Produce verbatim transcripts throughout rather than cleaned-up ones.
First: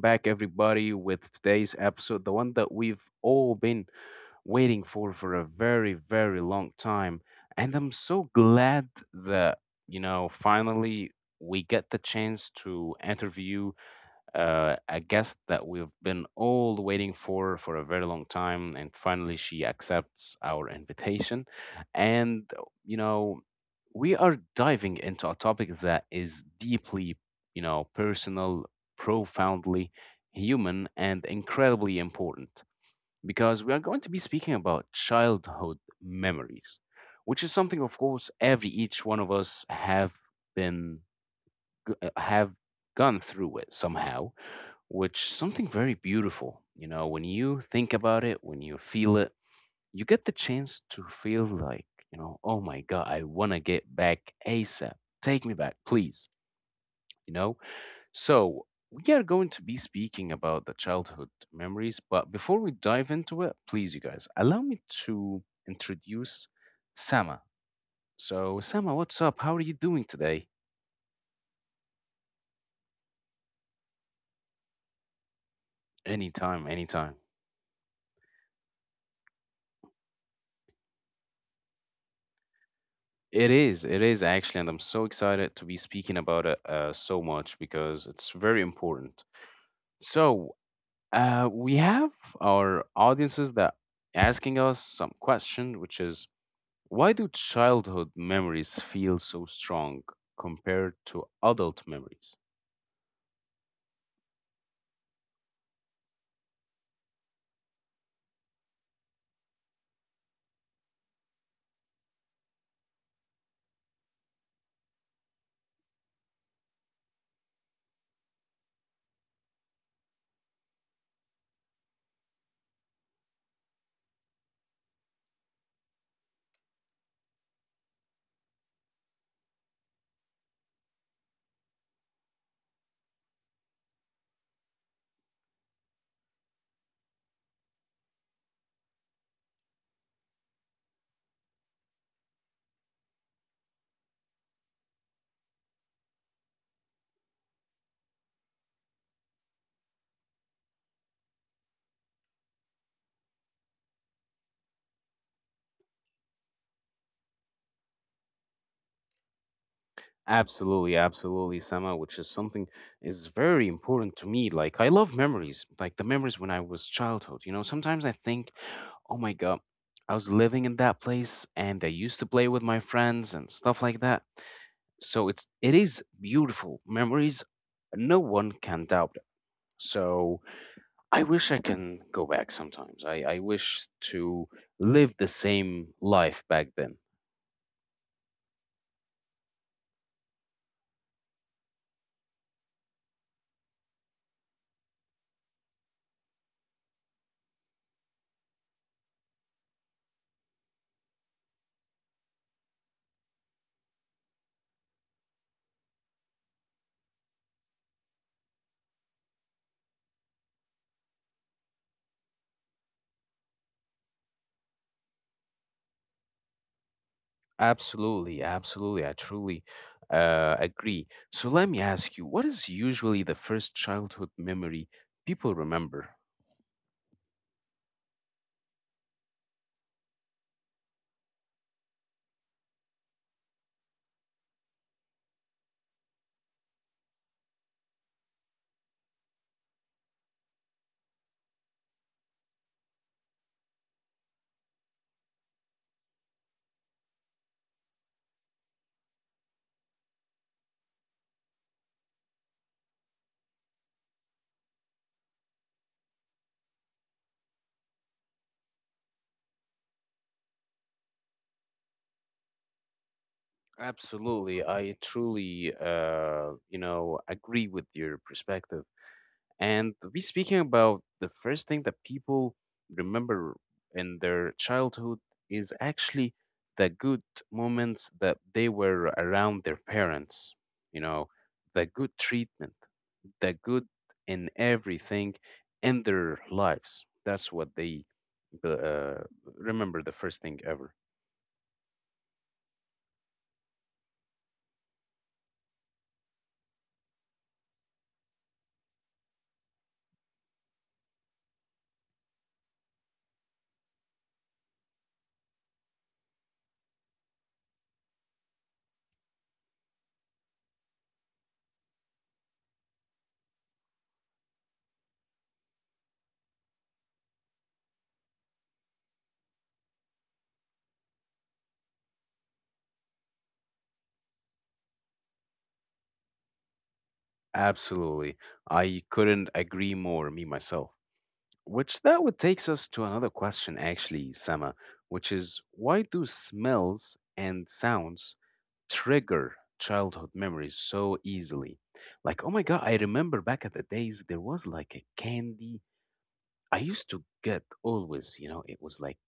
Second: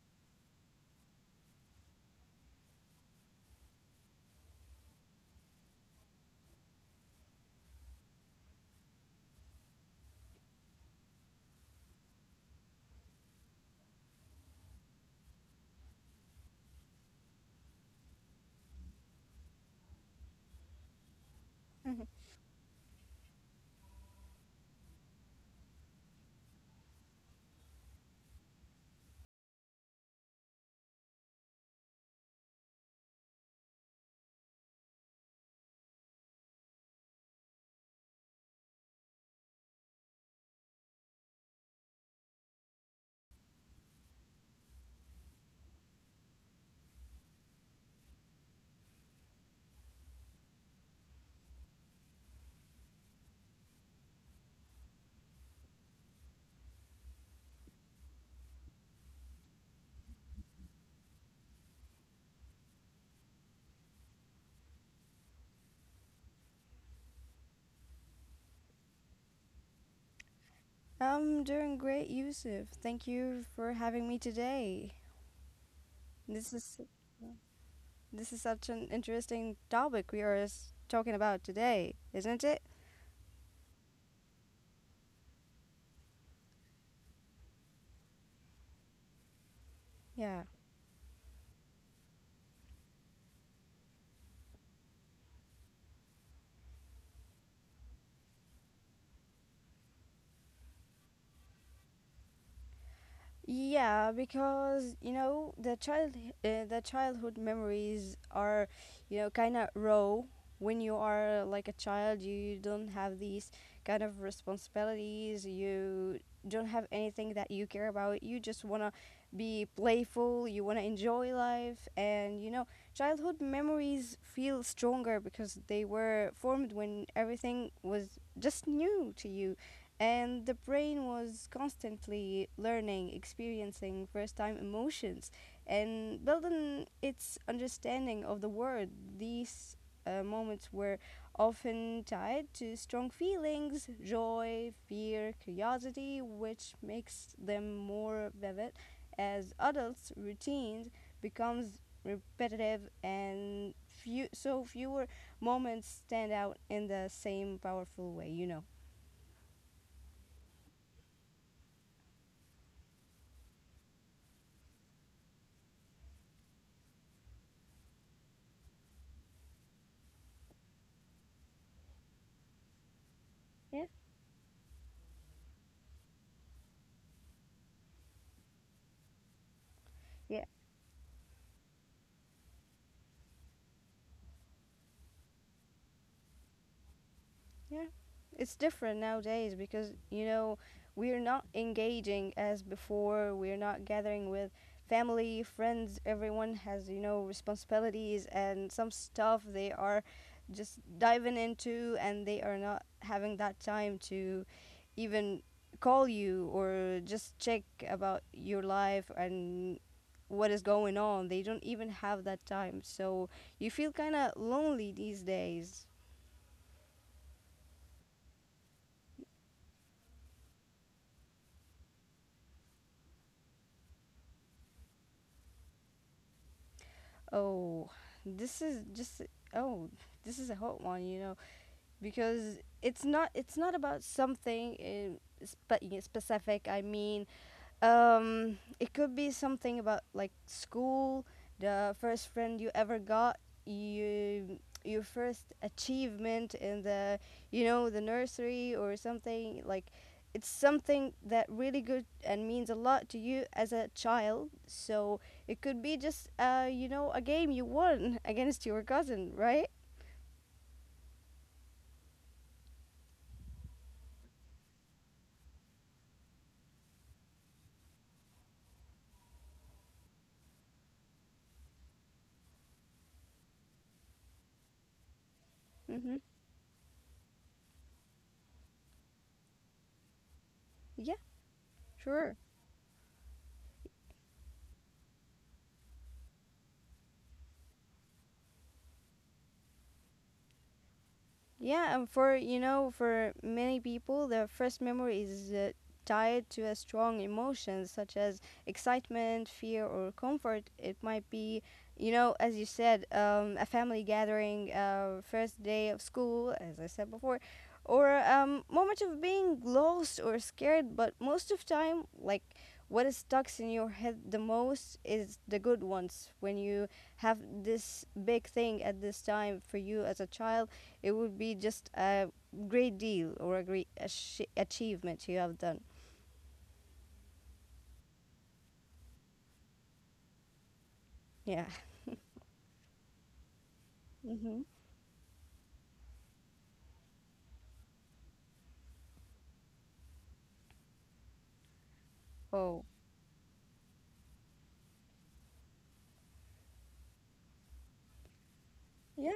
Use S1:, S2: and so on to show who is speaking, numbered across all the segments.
S1: back, everybody, with today's episode, the one that we've all been waiting for for a very, very long time. And I'm so glad that, you know, finally we get the chance to interview uh, a guest that we've been all waiting for for a very long time. And finally, she accepts our invitation.
S2: Mhm.
S1: And, you know, we are diving into a topic that is deeply, you know, personal, profoundly human, and incredibly important because we are going to be speaking about childhood memories, which is something, of course, every each one of us have been g- uh, have gone through it somehow, which something very beautiful. You know, when you think about it, when you feel it, you get the chance to feel like, you know, oh my God, I want to get back ASAP. Take me back, please. You know? So, we are going to be speaking about the childhood memories, but before we dive into it, please, you guys, allow me to introduce Sama. So, Sama, what's up? How are you doing today?
S2: I'm doing great, Yusuf. Thank you for having me today. This
S1: Anytime,
S2: is
S1: anytime.
S2: this is such an interesting topic we are s- talking about today, isn't it?
S1: It is, it is actually, and I'm so excited to be speaking about it uh, so much because it's very important.
S2: Yeah.
S1: So, Uh, we have our audiences that asking us some question, which is why do childhood memories feel so strong compared to adult memories?
S2: Yeah, because you know the child uh, the childhood memories are, you know, kind of raw. When you are like a child, you don't have these kind of responsibilities. You don't have anything that you care about. You just wanna be playful. You wanna enjoy life, and you know childhood memories feel stronger because they were formed when everything was just new to you, and the brain was constantly learning, experiencing first time emotions, and building its understanding of the world. These uh, Moments were often tied to strong feelings, joy, fear, curiosity, which makes them more vivid as adults' routines becomes repetitive and few so fewer moments stand out in the same powerful way, you know.
S1: Absolutely, absolutely, Sama, which is something is very important to me. Like I love memories, like the memories when I was childhood. You know, sometimes I think, oh my god, I was living in that place and I used to play with my friends and stuff
S2: Yeah.
S1: like that. So it's it is beautiful memories no one can doubt. So
S2: Yeah.
S1: I wish I can go back sometimes. I, I wish to live the same life back then.
S2: Yeah, it's different nowadays because you know we're not engaging as before, we're not gathering with family, friends. Everyone has, you know, responsibilities and some stuff they are just diving into, and they are not having that time to even call you or just check about your life and what is going on. They don't even have that time, so you feel kind of lonely these days.
S1: Absolutely, absolutely. I truly uh, agree. So let me ask you, what is usually the first childhood memory people remember?
S2: Oh, this is just, oh, this is a hot one, you know, because it's not it's not about something in spe- in specific. I mean, um, it could be something about like school, the first friend you ever got, you your first achievement in the, you know, the nursery or something like, it's something that really good and means a lot to you as a child. So it could be just uh you know, a game you won against your cousin, right?
S1: Absolutely. I truly, uh, you know, agree with your perspective. And we speaking about the first thing that people remember in their childhood is
S2: Mm-hmm.
S1: actually the good moments that they were around their parents, you
S2: Yeah,
S1: know, the good
S2: sure.
S1: treatment, the good in everything in their lives. That's what they uh, remember the first thing ever.
S2: Yeah, and for you know, for many people, their first memory is uh, tied to a strong emotion such as excitement, fear, or comfort. It might be, you know, as you said, um, a family gathering, uh, first day of school, as I said before, or um, moment of being lost or scared. But most of time, like, what is stuck in your head the most is the good ones when you have this big thing at this time for you as a child. It would be just a great deal or a great ach- achievement you have done.
S1: Absolutely. I couldn't agree more, me myself.
S2: Yeah.
S1: Which that would takes us to another question actually,
S2: Hmm.
S1: Sama, which is why do smells and sounds trigger childhood memories so easily? Like, oh my
S2: Oh.
S1: God, I remember back at the days there was like a candy I used to get always, you know, it was like
S2: Yeah.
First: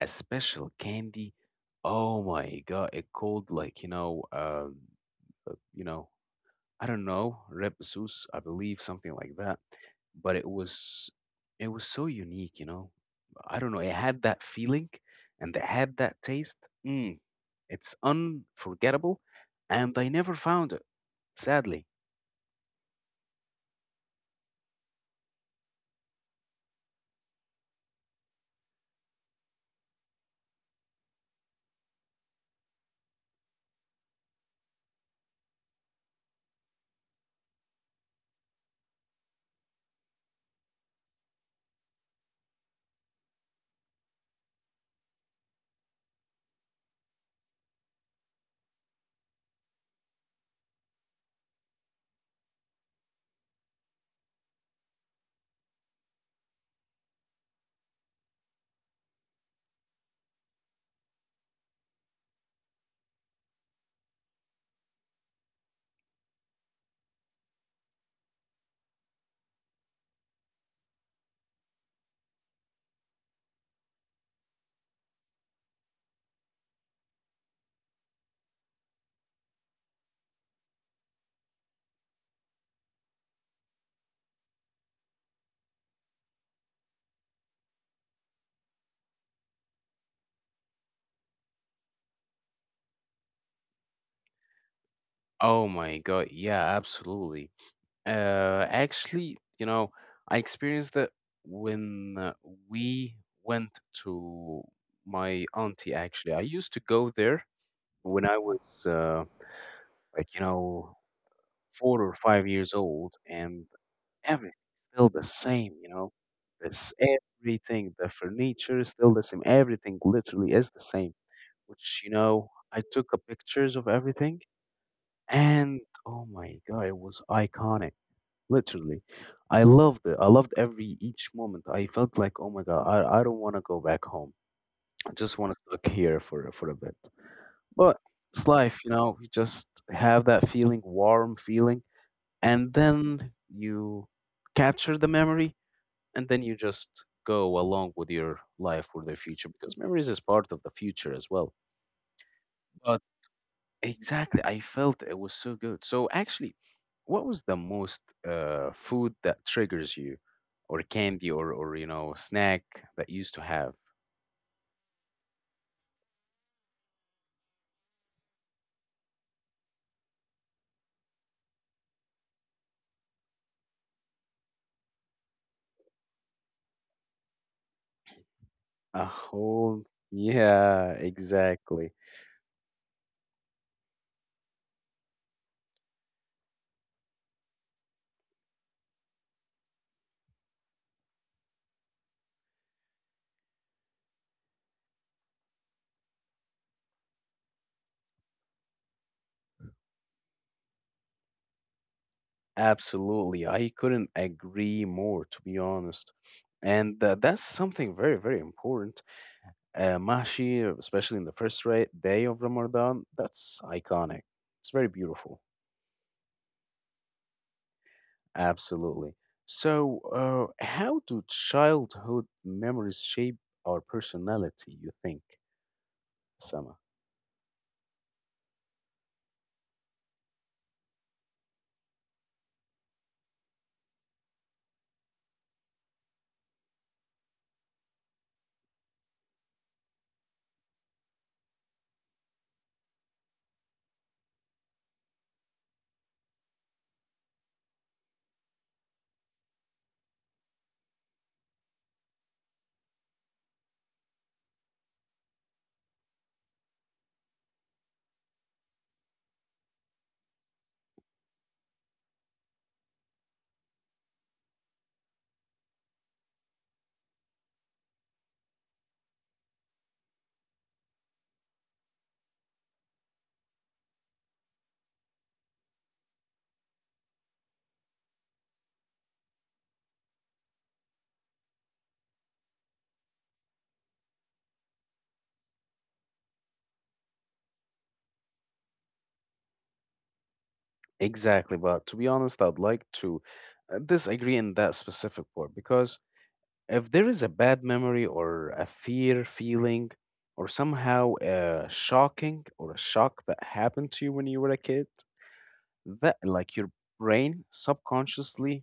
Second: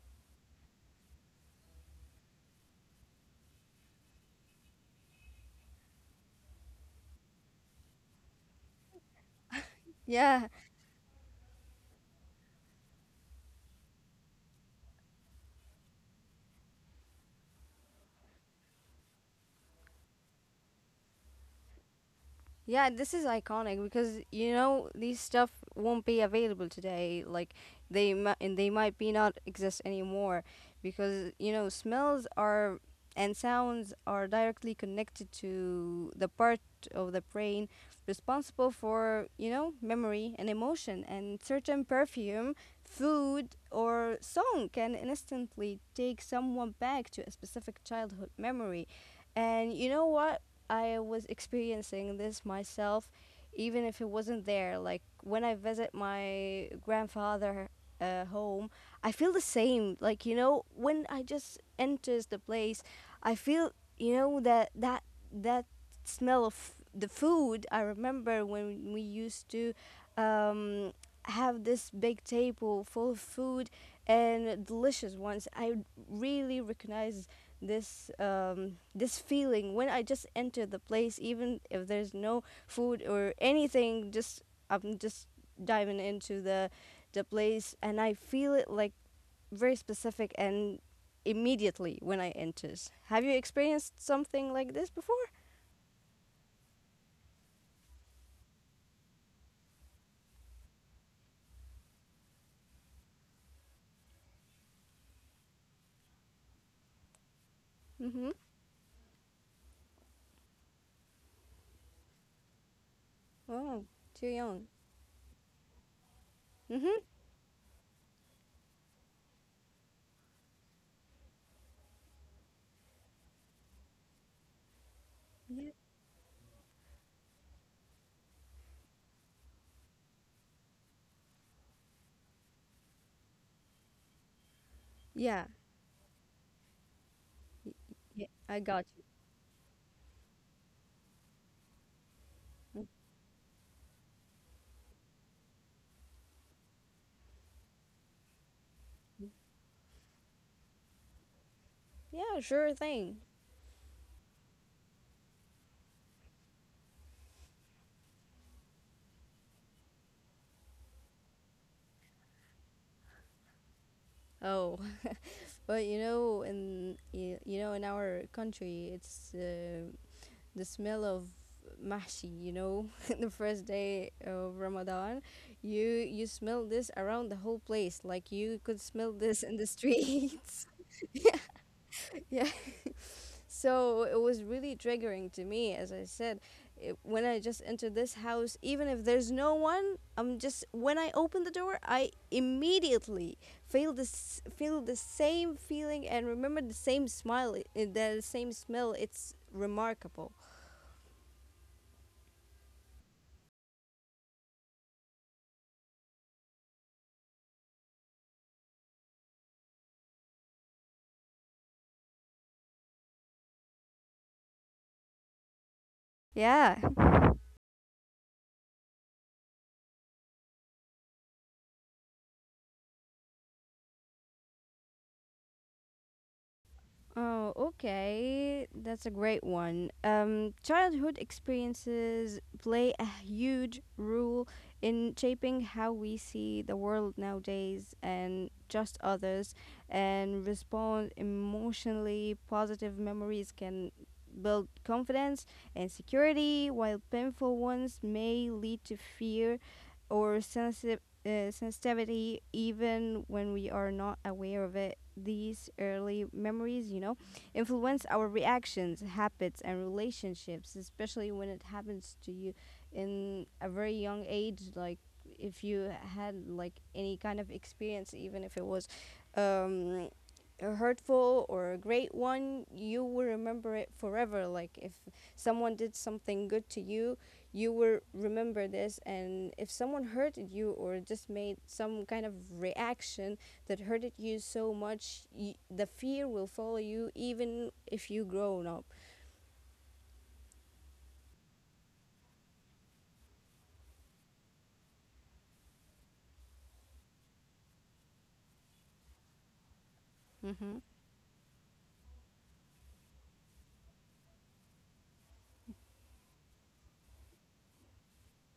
S1: a special candy. Oh my God, it called like, you know, uh, uh, you know, I don't know, Reb Zeus, I believe, something like that. But it
S2: Yeah.
S1: was it was so unique, you know. I don't know, it had that feeling and it had that taste. Mm, it's unforgettable, and I never found it, sadly.
S2: Yeah, this is iconic because you know these stuff won't be available today. Like, they mi- and they might be not exist anymore, because you know, smells are and sounds are directly connected to the part of the brain responsible for, you know, memory and emotion, and certain perfume, food or song can instantly take someone back to a specific childhood memory. And you know what? I was experiencing this myself, even if it wasn't there. Like when I visit my grandfather uh, home, I feel the same. Like, you know, when I just enters the place, I feel, you know, that that that smell of the food. I remember when we used to, um, have this big table full of food and delicious ones. I really recognize this, um, this feeling when I just enter the place, even if there's no food or anything. Just I'm just diving into the the place, and I feel it, like, very specific and immediately when I enters. Have you experienced something like this before?
S1: Oh my God, yeah, absolutely. Uh, actually, you know, I experienced it when uh, we went to my auntie. Actually, I used to go there when
S2: Mm-hmm.
S1: I was uh, like you know four or five years old, and
S2: Oh, too
S1: everything's
S2: young.
S1: still the same, you know. This
S2: Mm-hmm.
S1: everything, the furniture is still the same. Everything literally is the same. Which, you know, I took a pictures of everything,
S2: Yeah.
S1: and oh my God, it was iconic. Literally, I loved it. I loved every each moment. I felt like, oh my God, I, I don't want to go back home. I just
S2: Yeah.
S1: want to stuck here for for a bit.
S2: Y-
S1: But
S2: y-
S1: it's
S2: I
S1: life,
S2: got
S1: you
S2: you.
S1: know. You just have that feeling, warm feeling, and then you capture the memory and then you just go along with your life or the future because memories is part of the future as well.
S2: Yeah, sure
S1: But
S2: thing.
S1: exactly I felt it was so good. So actually, what was the most uh, food that triggers you or candy or or you know snack that you used to have?
S2: Oh, but you know, in you, you know, in our country, it's uh, the smell of mahshi. You know, the first day of Ramadan, you you smell this around the whole place. Like, you could
S1: A
S2: smell this in the
S1: whole,
S2: streets.
S1: yeah, exactly.
S2: Yeah. So it was really triggering to me, as I said, it, when I just enter this house, even if there's no one, I'm just, when I open the door, I immediately feel this, feel the same feeling and remember the same smile, i- the same smell. It's remarkable.
S1: Absolutely, I couldn't agree more, to be honest. And uh, that's something very, very important. Uh, mahshi, especially in the first ra- day of Ramadan, that's iconic. It's very beautiful.
S2: Yeah.
S1: Absolutely. So, uh, how do childhood memories shape our personality, you think, Sama?
S2: Oh, okay. That's a great one. Um, childhood experiences play a huge role in shaping how we see the world nowadays and just others, and respond emotionally. Positive memories can build confidence and security, while painful ones may lead to fear or sensitive uh, sensitivity, even when we are not aware of it. These early memories, you know, influence our reactions, habits, and relationships, especially when it happens to you in a very young age. Like, if you had like any kind of experience, even if it was, um, a hurtful or a great one, you will remember it forever. Like, if someone did something good to you, you will remember this. And if someone hurted you or just made some kind of reaction that hurted you so much, y- the fear will follow you even if you grown up.
S1: Exactly. But to be honest, I'd like to uh, disagree in that specific part because if there is a bad memory or a fear feeling or
S2: Mm-hmm.
S1: somehow a shocking or a shock that happened to you when you were a kid, that like your brain subconsciously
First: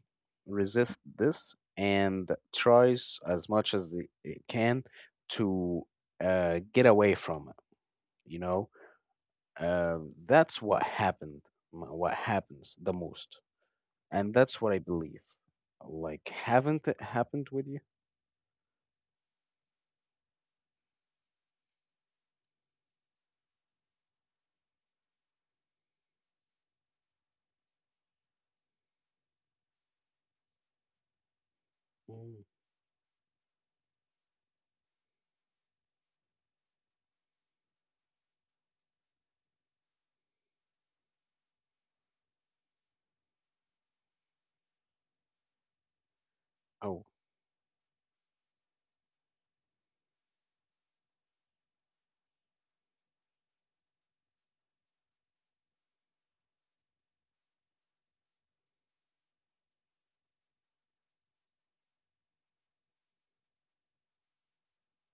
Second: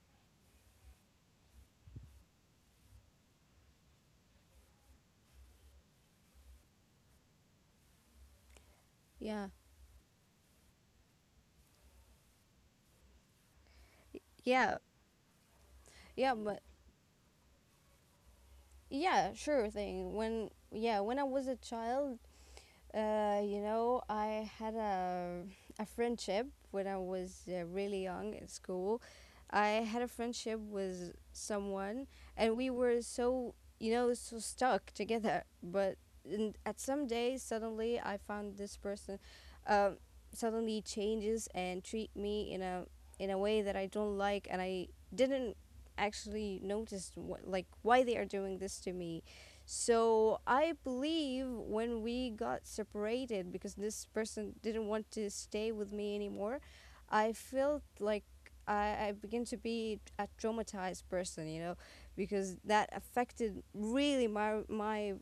S1: resists this and tries as much as it, it can to uh, get away from it, you know.
S2: yeah
S1: uh, that's what happened, m- what happens the most, and that's what
S2: yeah
S1: I believe.
S2: yeah
S1: Like
S2: but
S1: haven't it happened with you?
S2: yeah sure thing when yeah When I was a child, Uh, you know, I had a, a friendship when I was uh, really young in school. I had a friendship with someone,
S1: Mm.
S2: and we were so, you know, so stuck together. But in, at some day, suddenly I found this person, um, suddenly changes and treat me in a, in a way that I don't like, and I didn't actually
S1: Oh,
S2: notice what, like, why they are doing this to me. So I believe when we got separated because this person didn't want to stay with me anymore, I felt like I, I began to be a traumatized person, you know, because that affected really my my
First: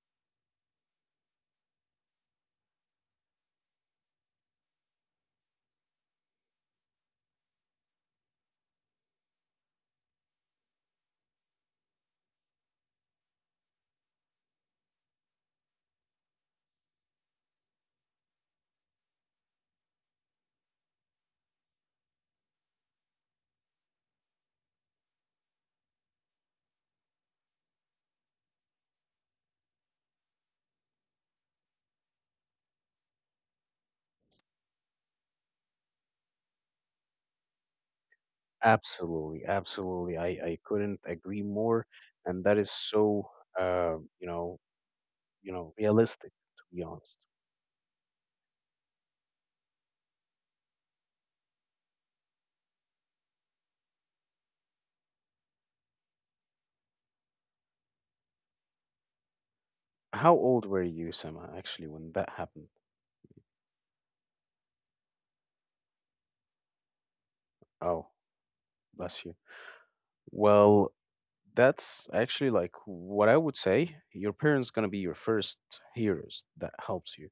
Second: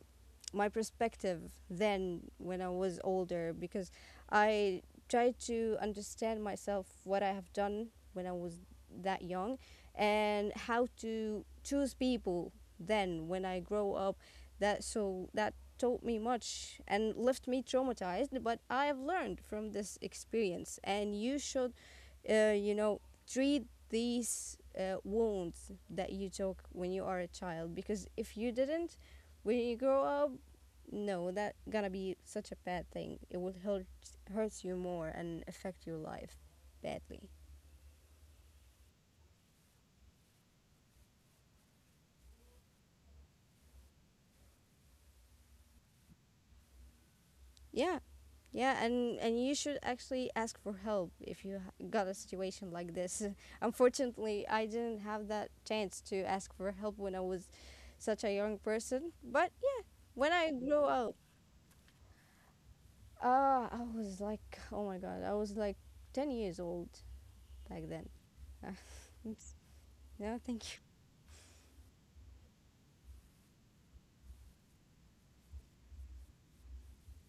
S2: my perspective then when I was older, because I tried to understand myself what I have done when I was that young, and how to choose people then when I grow up. That, so that taught me much and left me traumatized, but I have learned from this experience. And you should, uh, you know, treat these uh, wounds that you took when you are a child. Because if you didn't, when you grow up, no, that gonna be such a bad thing. It will hurt hurt you more and affect your life badly.
S1: absolutely, absolutely. I i couldn't agree more, and that is so, uh, you know you know realistic, to be honest.
S2: Yeah, yeah, and and you should actually ask for help if you ha- got a situation like this. Unfortunately, I didn't have that chance to ask for help when I was such a young person. But yeah,
S1: How
S2: when I
S1: old were
S2: grow
S1: you,
S2: up,
S1: Sama, actually, when that happened?
S2: Uh, I was like, oh my god, I was like ten years old back
S1: Oh,
S2: then.
S1: bless you.
S2: It's- no, thank
S1: Well, that's actually like what I would say. Your parents gonna be your first heroes that helps you.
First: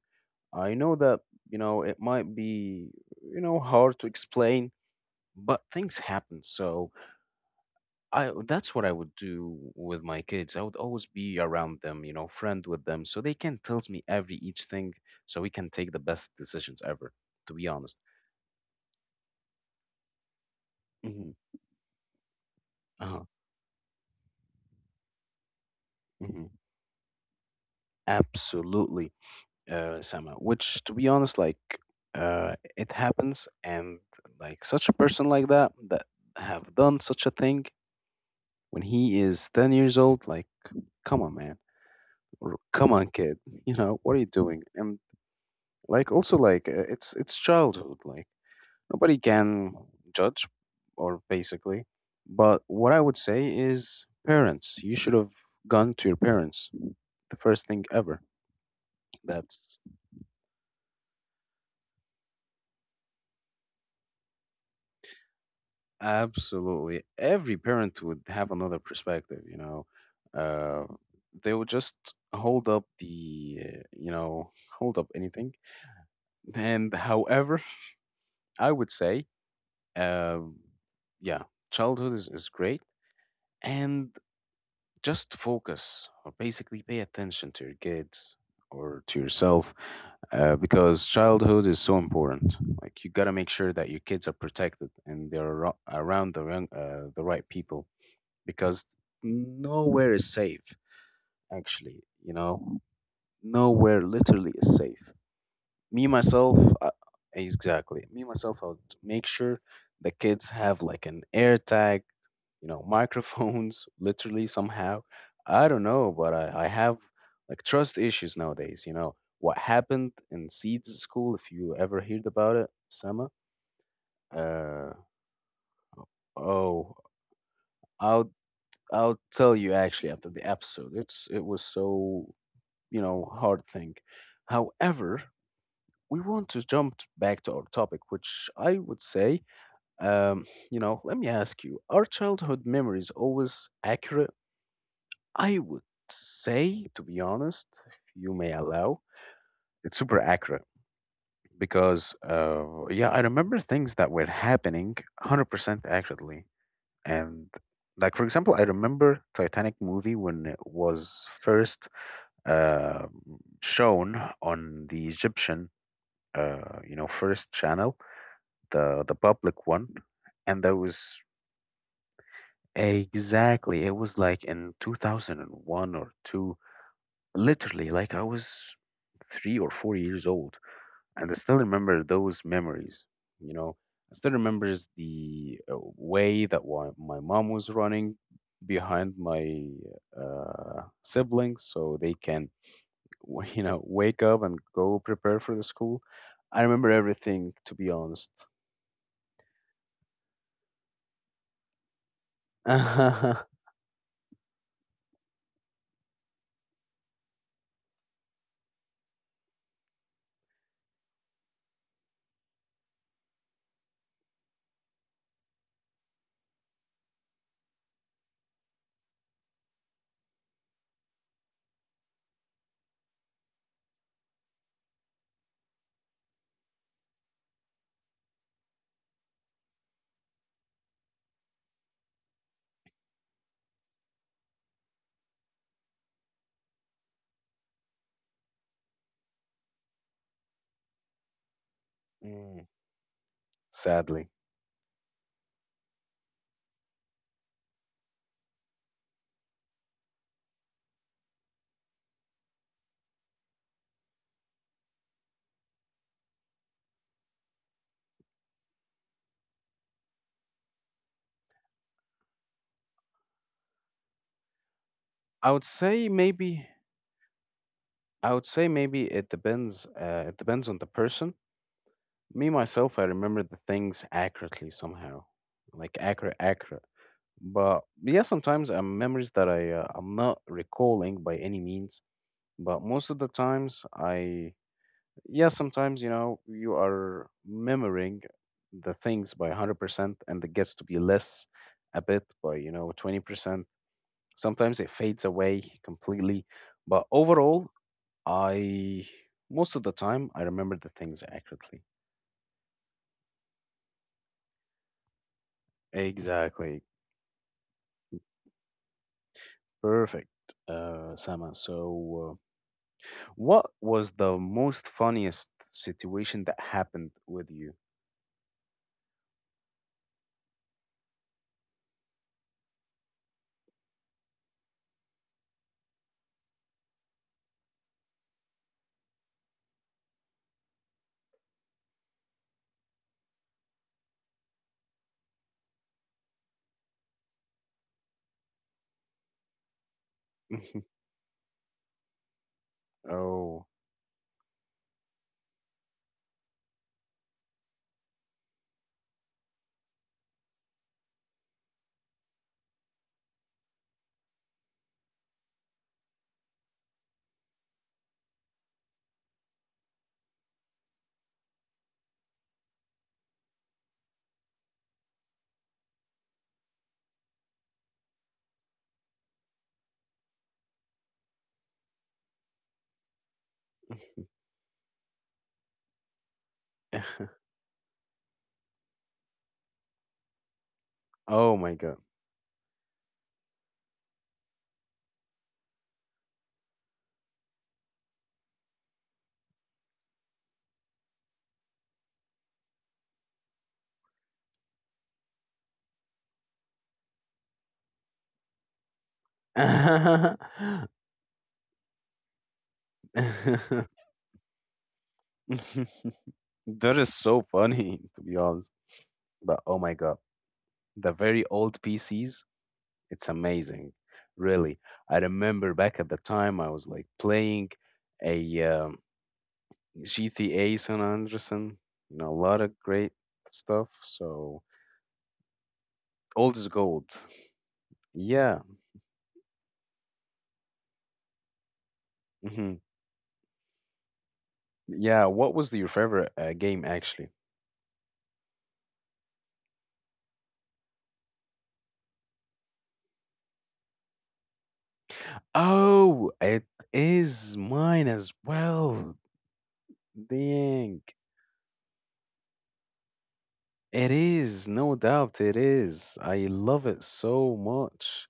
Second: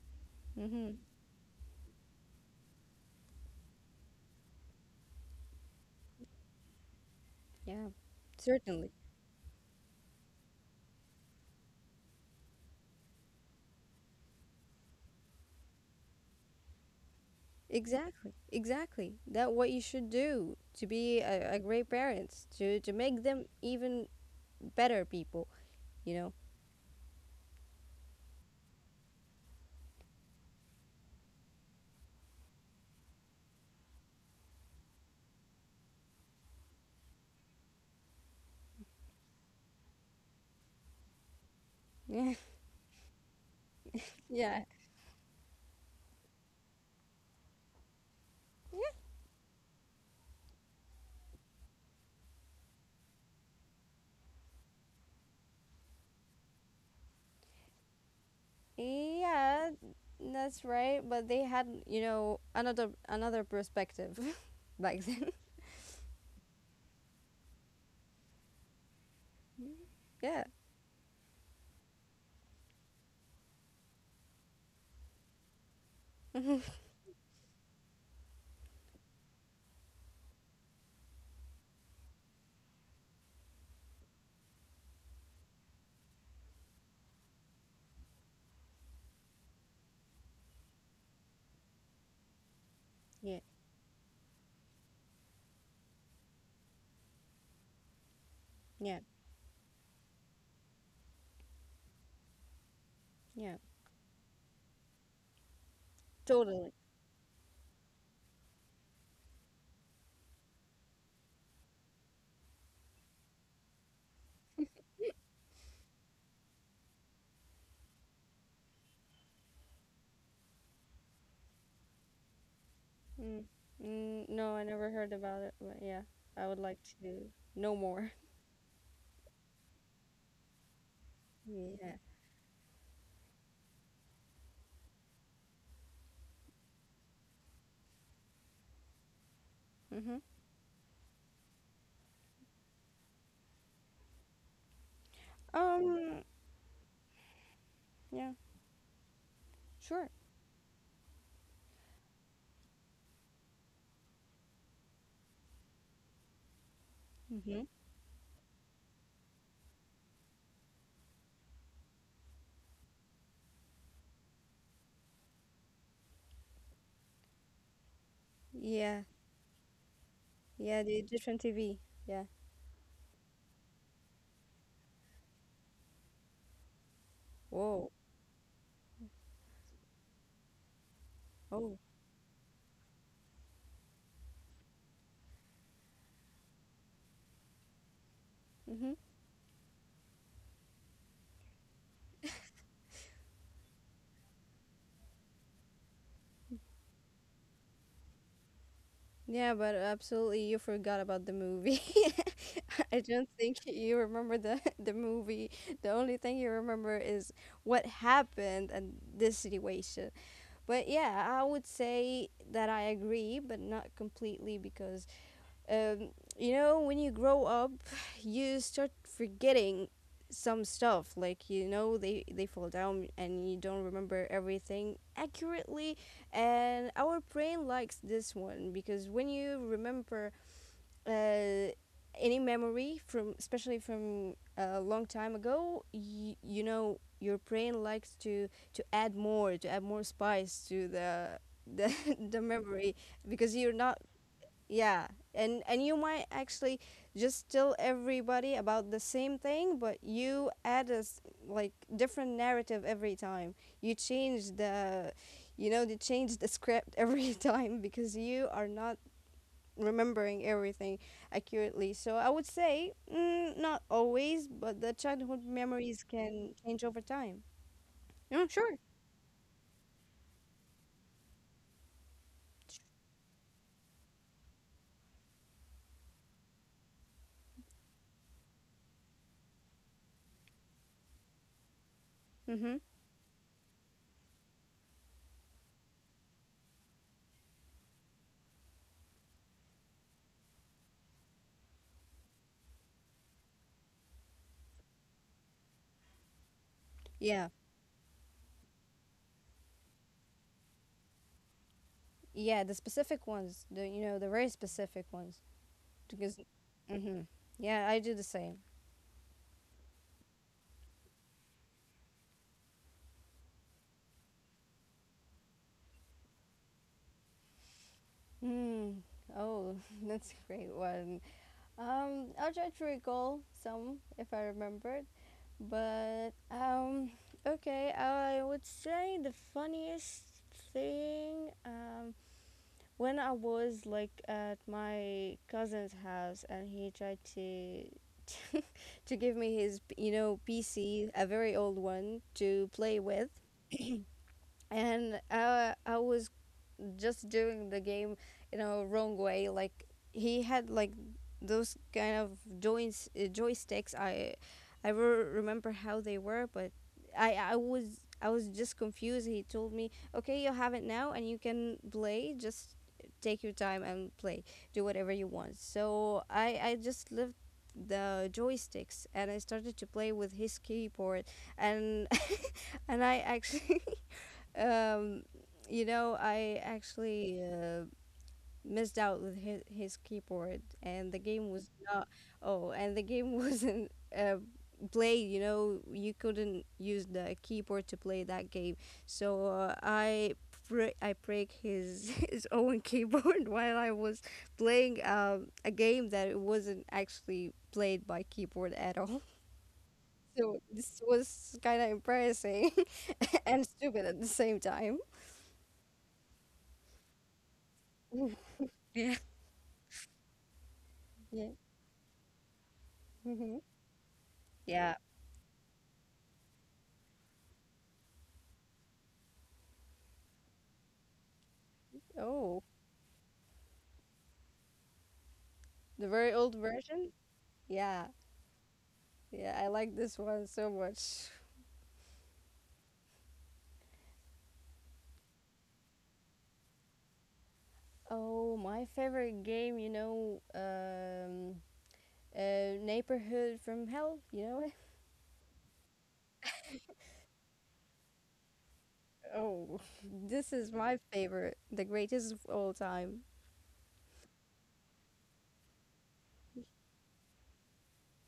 S2: you.
S1: I
S2: Hmm.
S1: know that, you know, it might be, you know, hard to explain, but things happen. So
S2: Yeah,
S1: I that's what
S2: certainly.
S1: I would do with my kids. I would always be around them, you know, friend with them, so they can tell me every each thing, so we can take the best decisions ever. To be honest.
S2: Exactly, exactly. That what you should do to be
S1: Hmm.
S2: a, a great parents, to, to make
S1: Uh-huh.
S2: them even better people, you know?
S1: Mm-hmm. Absolutely, uh, Sama. Which, to be honest, like uh, it happens, and like such a person like that that have done such a thing when he is ten years old. Like, come on, man, or come on, kid. You know what are you
S2: Yeah,
S1: doing?
S2: yeah.
S1: And like, also, like, uh, it's it's childhood. Like nobody can judge, or basically. But what I would say is, parents, you should have gone to your parents. The first thing ever.
S2: Yeah,
S1: That's—
S2: that's right. But they had, you know, another another perspective back then.
S1: Absolutely. Every parent would have another perspective, you know.
S2: Yeah.
S1: Uh, they would just hold up the, uh, you know, hold up anything. And however, I would say, uh, yeah, childhood is, is great. And just focus or basically pay attention to your kids or to yourself uh, because childhood is so important. Like, you got to
S2: Yeah.
S1: make sure that your kids are protected and they're ar- around the, wrong- uh, the right people. Because
S2: Yeah.
S1: nowhere is safe actually, you know,
S2: Yeah.
S1: nowhere literally is safe. Me myself,
S2: Totally.
S1: uh, exactly, me myself, I would make sure the kids have like an air tag, you know, microphones literally somehow, I don't know. But i, I have like trust issues nowadays. You know what happened in Seeds school, if you ever heard about it, Sama?
S2: Mm, mm, no, I never
S1: uh
S2: heard about it, but yeah, I would like
S1: oh,
S2: to know more.
S1: i'll i'll tell you actually after the episode. It's it was
S2: Yeah.
S1: so, you know, hard thing. However, we want to jump back to our topic, which I would say,
S2: Mhm.
S1: um, you know, let me ask you, are childhood memories always accurate? I would
S2: Um.
S1: say, to be honest, if
S2: Yeah.
S1: you may allow, it's
S2: Sure.
S1: super accurate because, uh, yeah, I remember things that were happening one hundred percent accurately. And,
S2: Mhm.
S1: like, for example, I remember Titanic movie when it was first uh, shown on the Egyptian uh, you know first channel, the
S2: Yeah.
S1: the public one, and that
S2: Yeah. The
S1: was
S2: Egyptian T V. Yeah.
S1: exactly, it was like in two thousand one or two, literally,
S2: Whoa.
S1: like I was three or four years old, and I still
S2: Oh.
S1: remember those memories, you know. I still remembers the uh, way that wa- my mom was running
S2: Mhm.
S1: behind my uh, siblings so they can w- you know wake up and go prepare for the school. I remember everything, to be honest.
S2: Yeah, but absolutely, you forgot about the movie. I don't think you remember the the movie. The only thing you remember is what happened and this situation. But yeah, I would say that I agree, but not completely because, um, you know, when you grow up you start forgetting some stuff, like you know they they fall down and you don't remember everything accurately. And our brain likes this one, because when you remember uh, any memory from, especially from a long time ago, you, you know, your brain likes to to add more, to add more spice to the the, the
S1: Mm,
S2: memory, because you're not,
S1: sadly,
S2: yeah, and and you might actually just tell everybody about the same thing, but you add a s- like different narrative every time. You change the, you know, you change the script every time because you are not remembering everything accurately. So I would say, mm, not always, but the childhood
S1: I would
S2: memories
S1: say
S2: can
S1: maybe—
S2: change over time.
S1: I would
S2: Yeah,
S1: say
S2: sure.
S1: maybe it depends. Uh, it depends on the person. Me myself, I remember the things accurately somehow, like accurate, accurate. But yeah, sometimes uh, memories that I uh, I'm not recalling by any means.
S2: Mhm.
S1: But most of the times, I yeah, sometimes you know you are remembering the things by hundred percent, and it gets to be less a bit by you know twenty percent. Sometimes it fades away completely, but
S2: Yeah.
S1: overall, I most of the time I remember the things accurately.
S2: Yeah, the specific ones, the you know, the very specific ones. Because,
S1: Exactly.
S2: mm-hmm, yeah, I do the same.
S1: Perfect, uh, Sama. So. What was the most funniest situation that happened with you?
S2: Hmm. Oh, that's a great one. Um, I'll try to recall some if I remembered. But um, okay, I would say the funniest thing, um when I was like at my cousin's house and he tried to. To give me his you know pc, a very old one, to play with.
S1: Oh,
S2: And I i was just doing the game in a wrong way. Like, he had like those kind of joints uh, joysticks. i i re- remember how they were, but i i was, I was just confused. He told me, okay, you have it now and you can play, just take your time and play, do whatever you want. So i i just lived the joysticks and I started to play with his keyboard. And and I actually um, you know, I actually uh, missed out with his, his keyboard, and the
S1: oh
S2: game
S1: my
S2: was
S1: god.
S2: not. Oh, and the game wasn't uh, played. You know, you couldn't use the keyboard to play that game. So uh, I br- I break his his own keyboard while I was playing um, a game that it wasn't actually played by keyboard at all. So this was kind of embarrassing and stupid at the same time.
S1: That is so funny, to be honest. But oh my God, the very
S2: Yeah.
S1: old P Cs, it's
S2: Mm-hmm.
S1: amazing. Really.
S2: Yeah.
S1: I remember back at the time I was like playing a um, G T A San Andreasen, you know, a lot
S2: Oh,
S1: of great stuff. So
S2: the very
S1: old
S2: old
S1: is gold.
S2: version? Yeah,
S1: Yeah.
S2: yeah, I like this one so much.
S1: Hmm. Yeah. What was your favorite uh, game actually?
S2: Oh, my favorite game, you know, um, uh, Neighborhood from Hell, you know it?
S1: Oh, it is mine as well.
S2: Oh, this is
S1: Dang.
S2: my favorite, the greatest of all time.
S1: It is, no doubt it is. I love it so much,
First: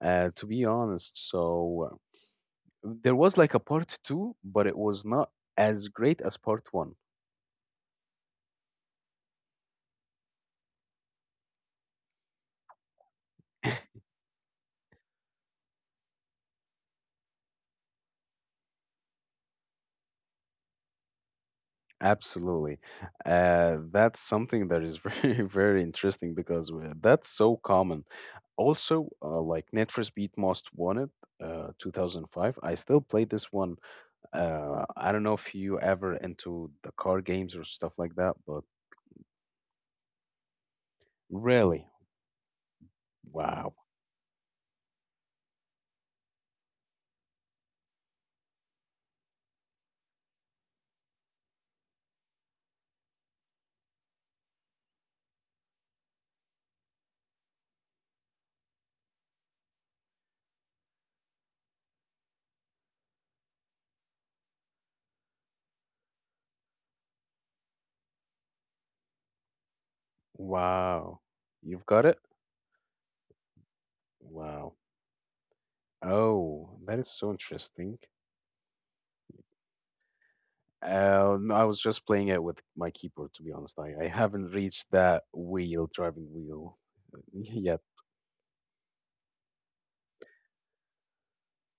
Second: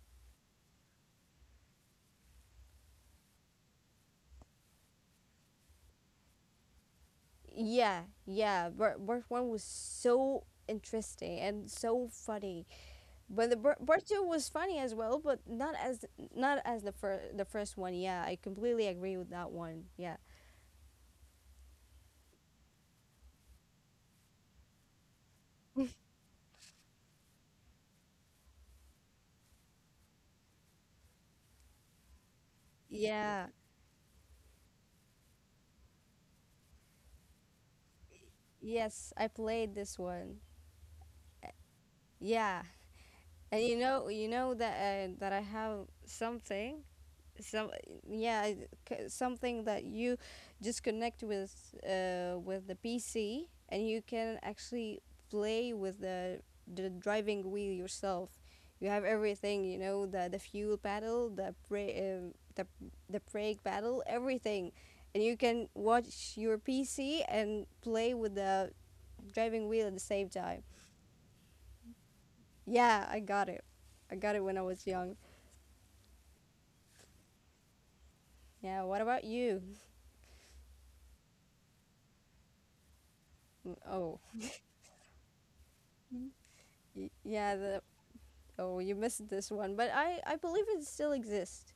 S1: uh, to be honest. So uh, there was like a part two, but it was not as great as part one.
S2: Yeah, yeah, part, part one was so interesting and so funny, but the part, part two was funny as well, but not as not as the first the first one. Yeah, I completely agree with that one. Yeah.
S1: Absolutely. Uh, that's something that is very, very interesting because we- that's so common. Also, uh, like Netflix for Most Wanted, uh, two thousand five. I still play
S2: Yeah.
S1: this one. Uh, I don't know if you ever into the car games or stuff like that, but
S2: Yes, I played this one.
S1: really,
S2: Yeah. And
S1: wow.
S2: you know, you know that uh, that I have something. Some, yeah, c- something that you just connect with uh, with the pc, and you can actually play with the the driving wheel yourself. You have everything, you know, the the fuel pedal, the bra- um the, the brake pedal, everything. And you can watch your pc and play with the driving wheel at the same time.
S1: Wow. You've got it?
S2: Yeah, I got it. I got it when I
S1: Wow.
S2: was young.
S1: Oh, that is so interesting.
S2: Yeah, what about you?
S1: Uh, no, I was just playing it with my keyboard, to be honest.
S2: Mm,
S1: I, I
S2: oh.
S1: haven't reached that wheel, driving wheel
S2: Y- Yeah,
S1: yet.
S2: the. Oh, you missed this one, but I I believe it still exists.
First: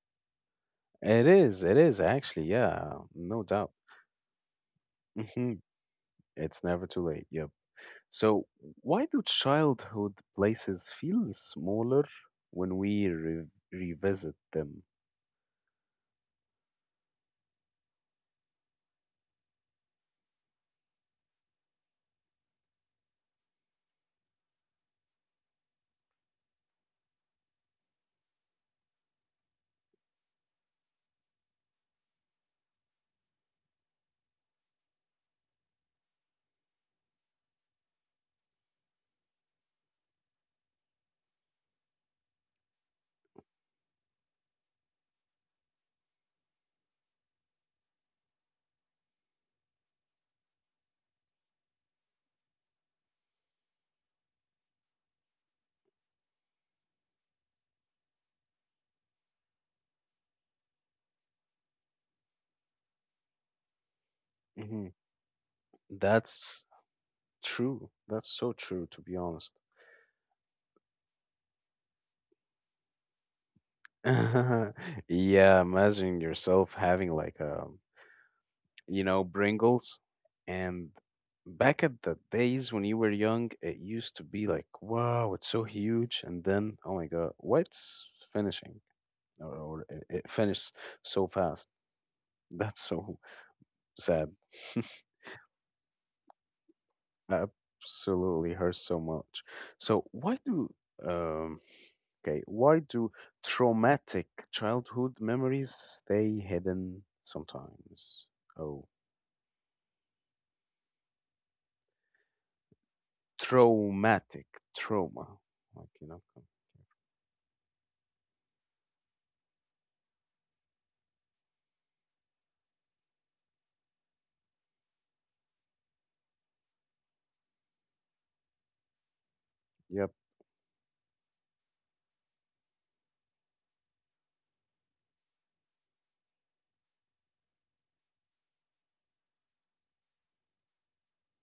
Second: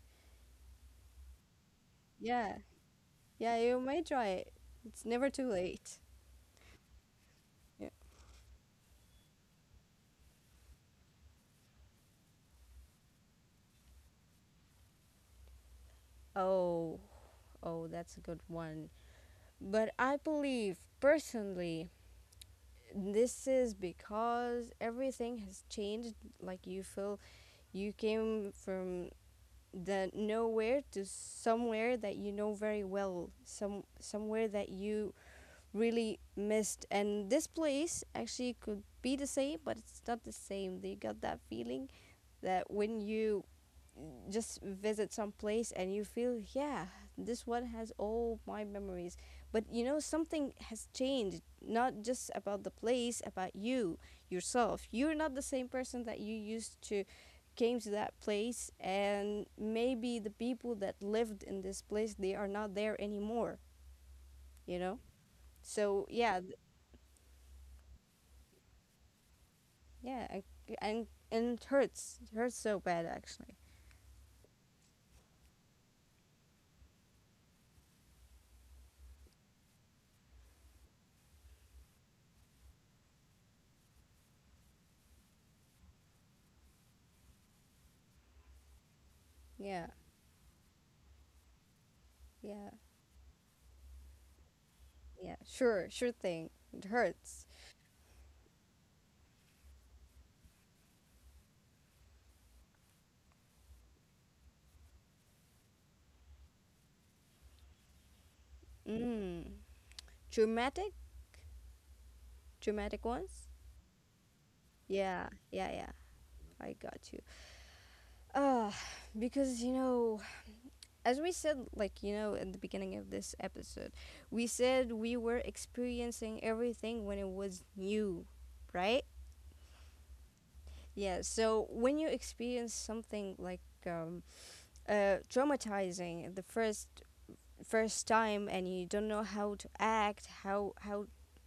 S1: It is, it is actually,
S2: Yeah,
S1: yeah, no
S2: yeah,
S1: doubt.
S2: you may try it. It's never too
S1: Mhm.
S2: late.
S1: It's never too late. Yep.
S2: Yeah.
S1: So, why do childhood places feel smaller when we re revisit them?
S2: Oh, oh, that's a good one. But I believe personally, this is because everything has changed. Like, you feel you came from the nowhere to somewhere that you know very well, some somewhere that you really missed. And this place actually could be the same, but it's not the same. You got that feeling that when you just visit some place and you feel, yeah, this one has all my memories. But you know, something has changed, not just about the place, about you yourself. You're not the same person that you used to came to that place. And maybe the people that lived in this place, they are not there anymore, you
S1: Hmm.
S2: know. So yeah.
S1: That's true. That's so true, to be honest.
S2: Yeah, I, and and it hurts. It hurts so bad, actually.
S1: Yeah, imagine yourself having like a, you know, Pringles. And back at the days when you were young, it used to be like, wow, it's so huge. And then, oh my God, what's finishing? Or, or
S2: Yeah,
S1: it, it finished so fast.
S2: yeah,
S1: That's so sad.
S2: yeah. Sure, sure thing. It hurts.
S1: Absolutely hurts so much. So why do um okay, why do traumatic childhood memories stay hidden sometimes? Oh,
S2: Mm. Dramatic, dramatic ones.
S1: traumatic trauma.
S2: Yeah, yeah,
S1: Like,
S2: yeah.
S1: you know.
S2: I got you. Uh, because you know, as we said, like, you know, in the beginning of this episode, we said we were experiencing everything when it was new, right?
S1: Yep.
S2: Yeah. So when you experience something like um, uh, traumatizing the first first time, and you don't know how to act, how how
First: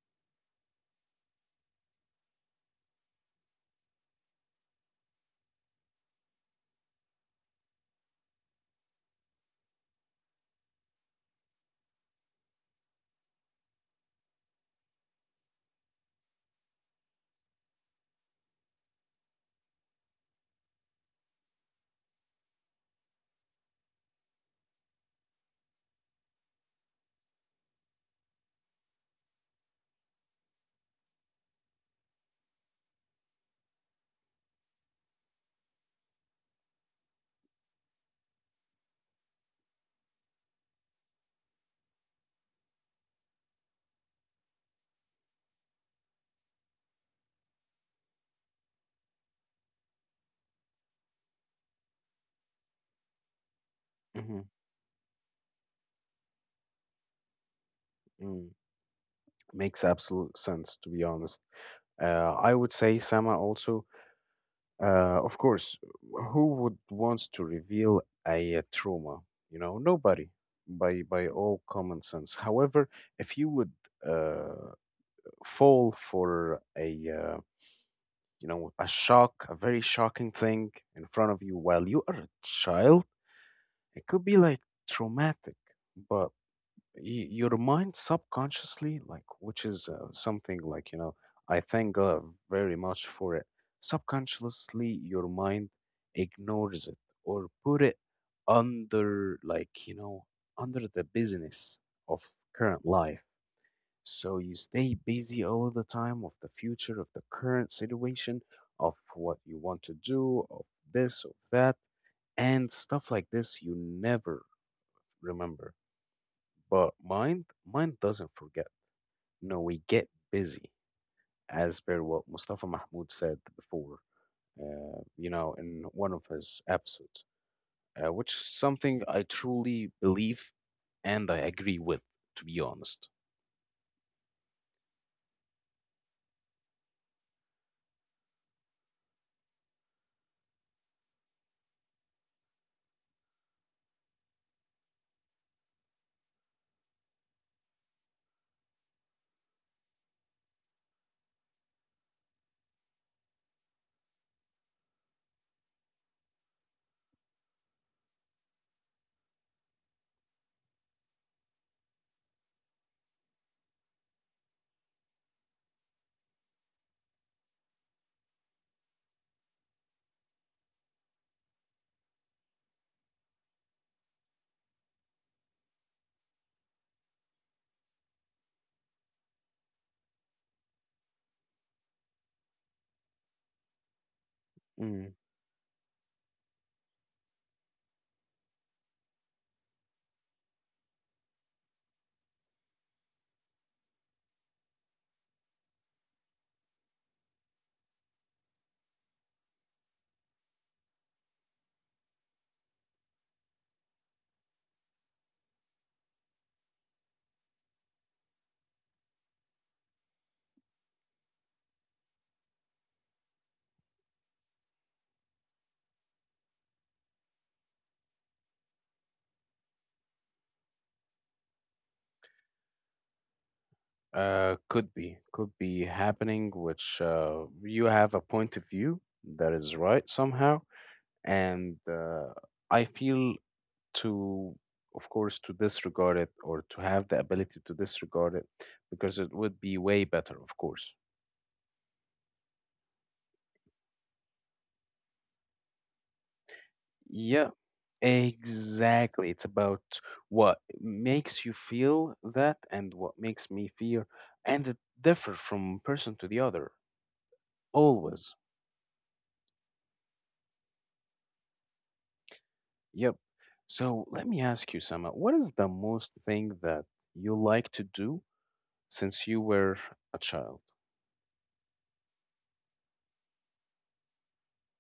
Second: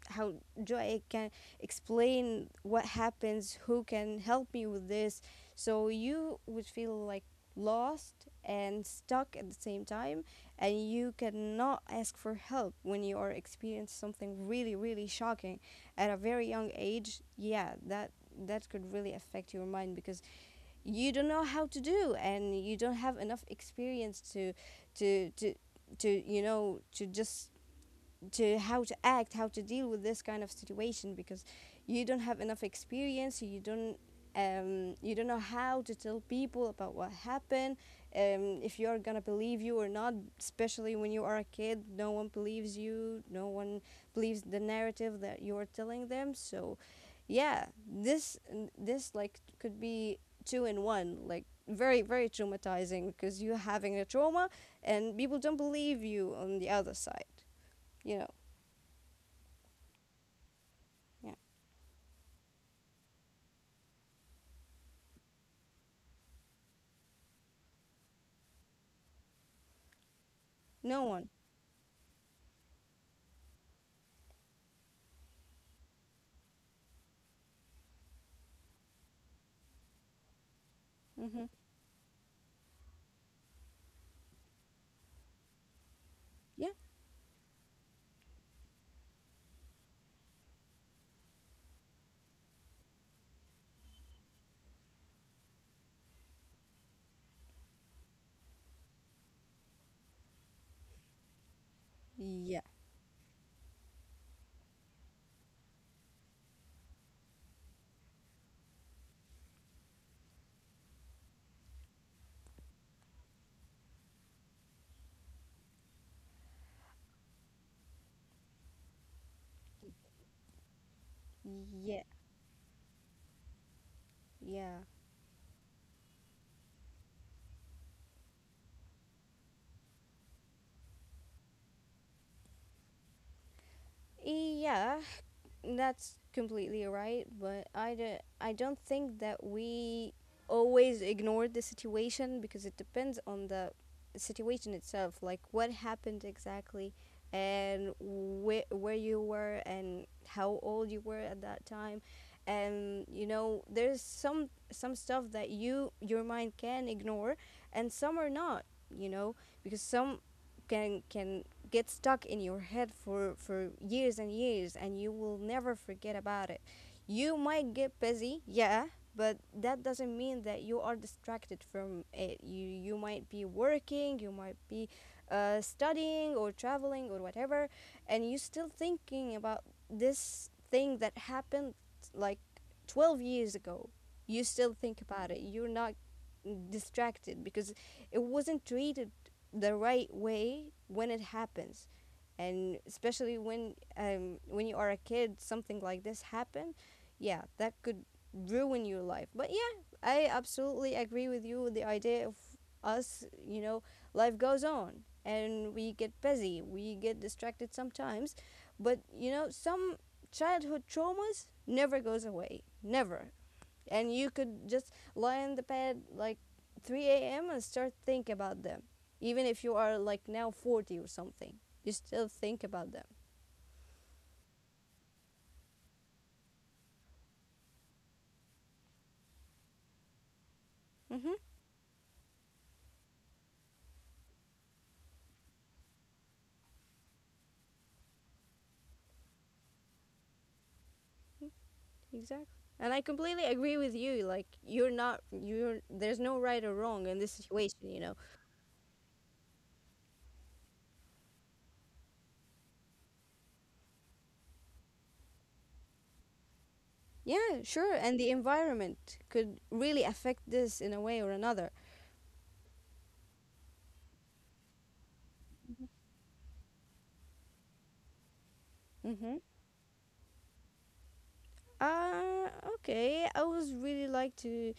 S2: how joy can explain what happens, who can help me with this. So you would feel like lost and stuck at the same time, and you cannot ask for help when you are experiencing something really really shocking at a very young age. Yeah, that that could really affect your mind, because you don't know how to do, and you don't have enough experience to to to to you know, to just to how to act, how to deal with this kind of situation, because you don't have enough experience, you don't um, you don't know how to tell people about what happened, um, if you're gonna believe you or not, especially when you are a kid, no one believes you, no one believes the narrative that you're telling them. So, yeah, this this like could be two in one, like very very traumatizing, because you're having a
S1: Hmm.
S2: trauma and people don't believe you on the other side, you know.
S1: Mm. Makes absolute sense to be
S2: Yeah.
S1: honest. Uh, I would say Sama also Uh, of course, who would want to reveal a, uh, trauma? You know, nobody by
S2: No
S1: by
S2: one.
S1: all common sense. However, if you would uh, fall for a uh, you know a shock, a very shocking thing in front of
S2: Mm-hmm.
S1: you while you are a child, it could be like traumatic. But
S2: Yeah.
S1: y- your mind subconsciously like which is uh, something like you know I thank god very much for it, subconsciously your mind ignores it or put it under like you know under the business of
S2: Yeah.
S1: current life. So you stay busy all the time, of the future, of the current situation, of what you want to do, of this, of that, and stuff like this. You never remember, but mind mind doesn't forget. No, we get busy, as per
S2: Yeah.
S1: what Mustafa Mahmoud said before,
S2: Yeah.
S1: uh, you know, in one of his episodes, uh, which is something I truly believe and I agree with, to be honest.
S2: Yeah. That's completely right, but I, do, I don't think that we always ignore the situation, because it depends on the situation itself, like what happened exactly, and wh- where you were and how old you were at that time. And you know, there's some some stuff that you your mind can ignore and some are not, you know. Because some can can get stuck in your head for for years and years, and you will never forget about it. You might get busy, yeah, but that doesn't mean that you are distracted from it. You you might be working, you might be uh, studying or traveling or whatever, and you're still thinking about this thing that happened like twelve years ago. You still think
S1: Mm.
S2: about it. You're not distracted, because it wasn't treated the right way when it happens. And especially when um, when you are a kid, something like this happen, yeah, that could ruin your life. But yeah, I absolutely agree with you, with the idea of us, you know, life goes on and we get busy, we get distracted sometimes. But you know, some childhood traumas never goes away, never. And you could just lie on the bed like three a m and start think about them. Even if you are like now forty or something, you still think about them.
S1: Uh, could be, could be happening, which uh, you have a point of view that is right somehow,
S2: Mm-hmm.
S1: and uh, I feel to, of course, to disregard it or to have the ability to disregard it because it would be way better, of course.
S2: Exactly. And I completely agree with you. Like, you're not, you're, there's no right or wrong in this
S1: Yeah,
S2: situation, you know.
S1: exactly. It's about what makes you feel that and what makes me feel, and it differ from person to the other,
S2: Yeah, sure. And
S1: always.
S2: the environment could really affect this in a way or another.
S1: Yep. So let me ask you, Sama, what is the most thing that you like to do since
S2: Mm-hmm.
S1: you were a child?
S2: Uh, okay. I would really like to.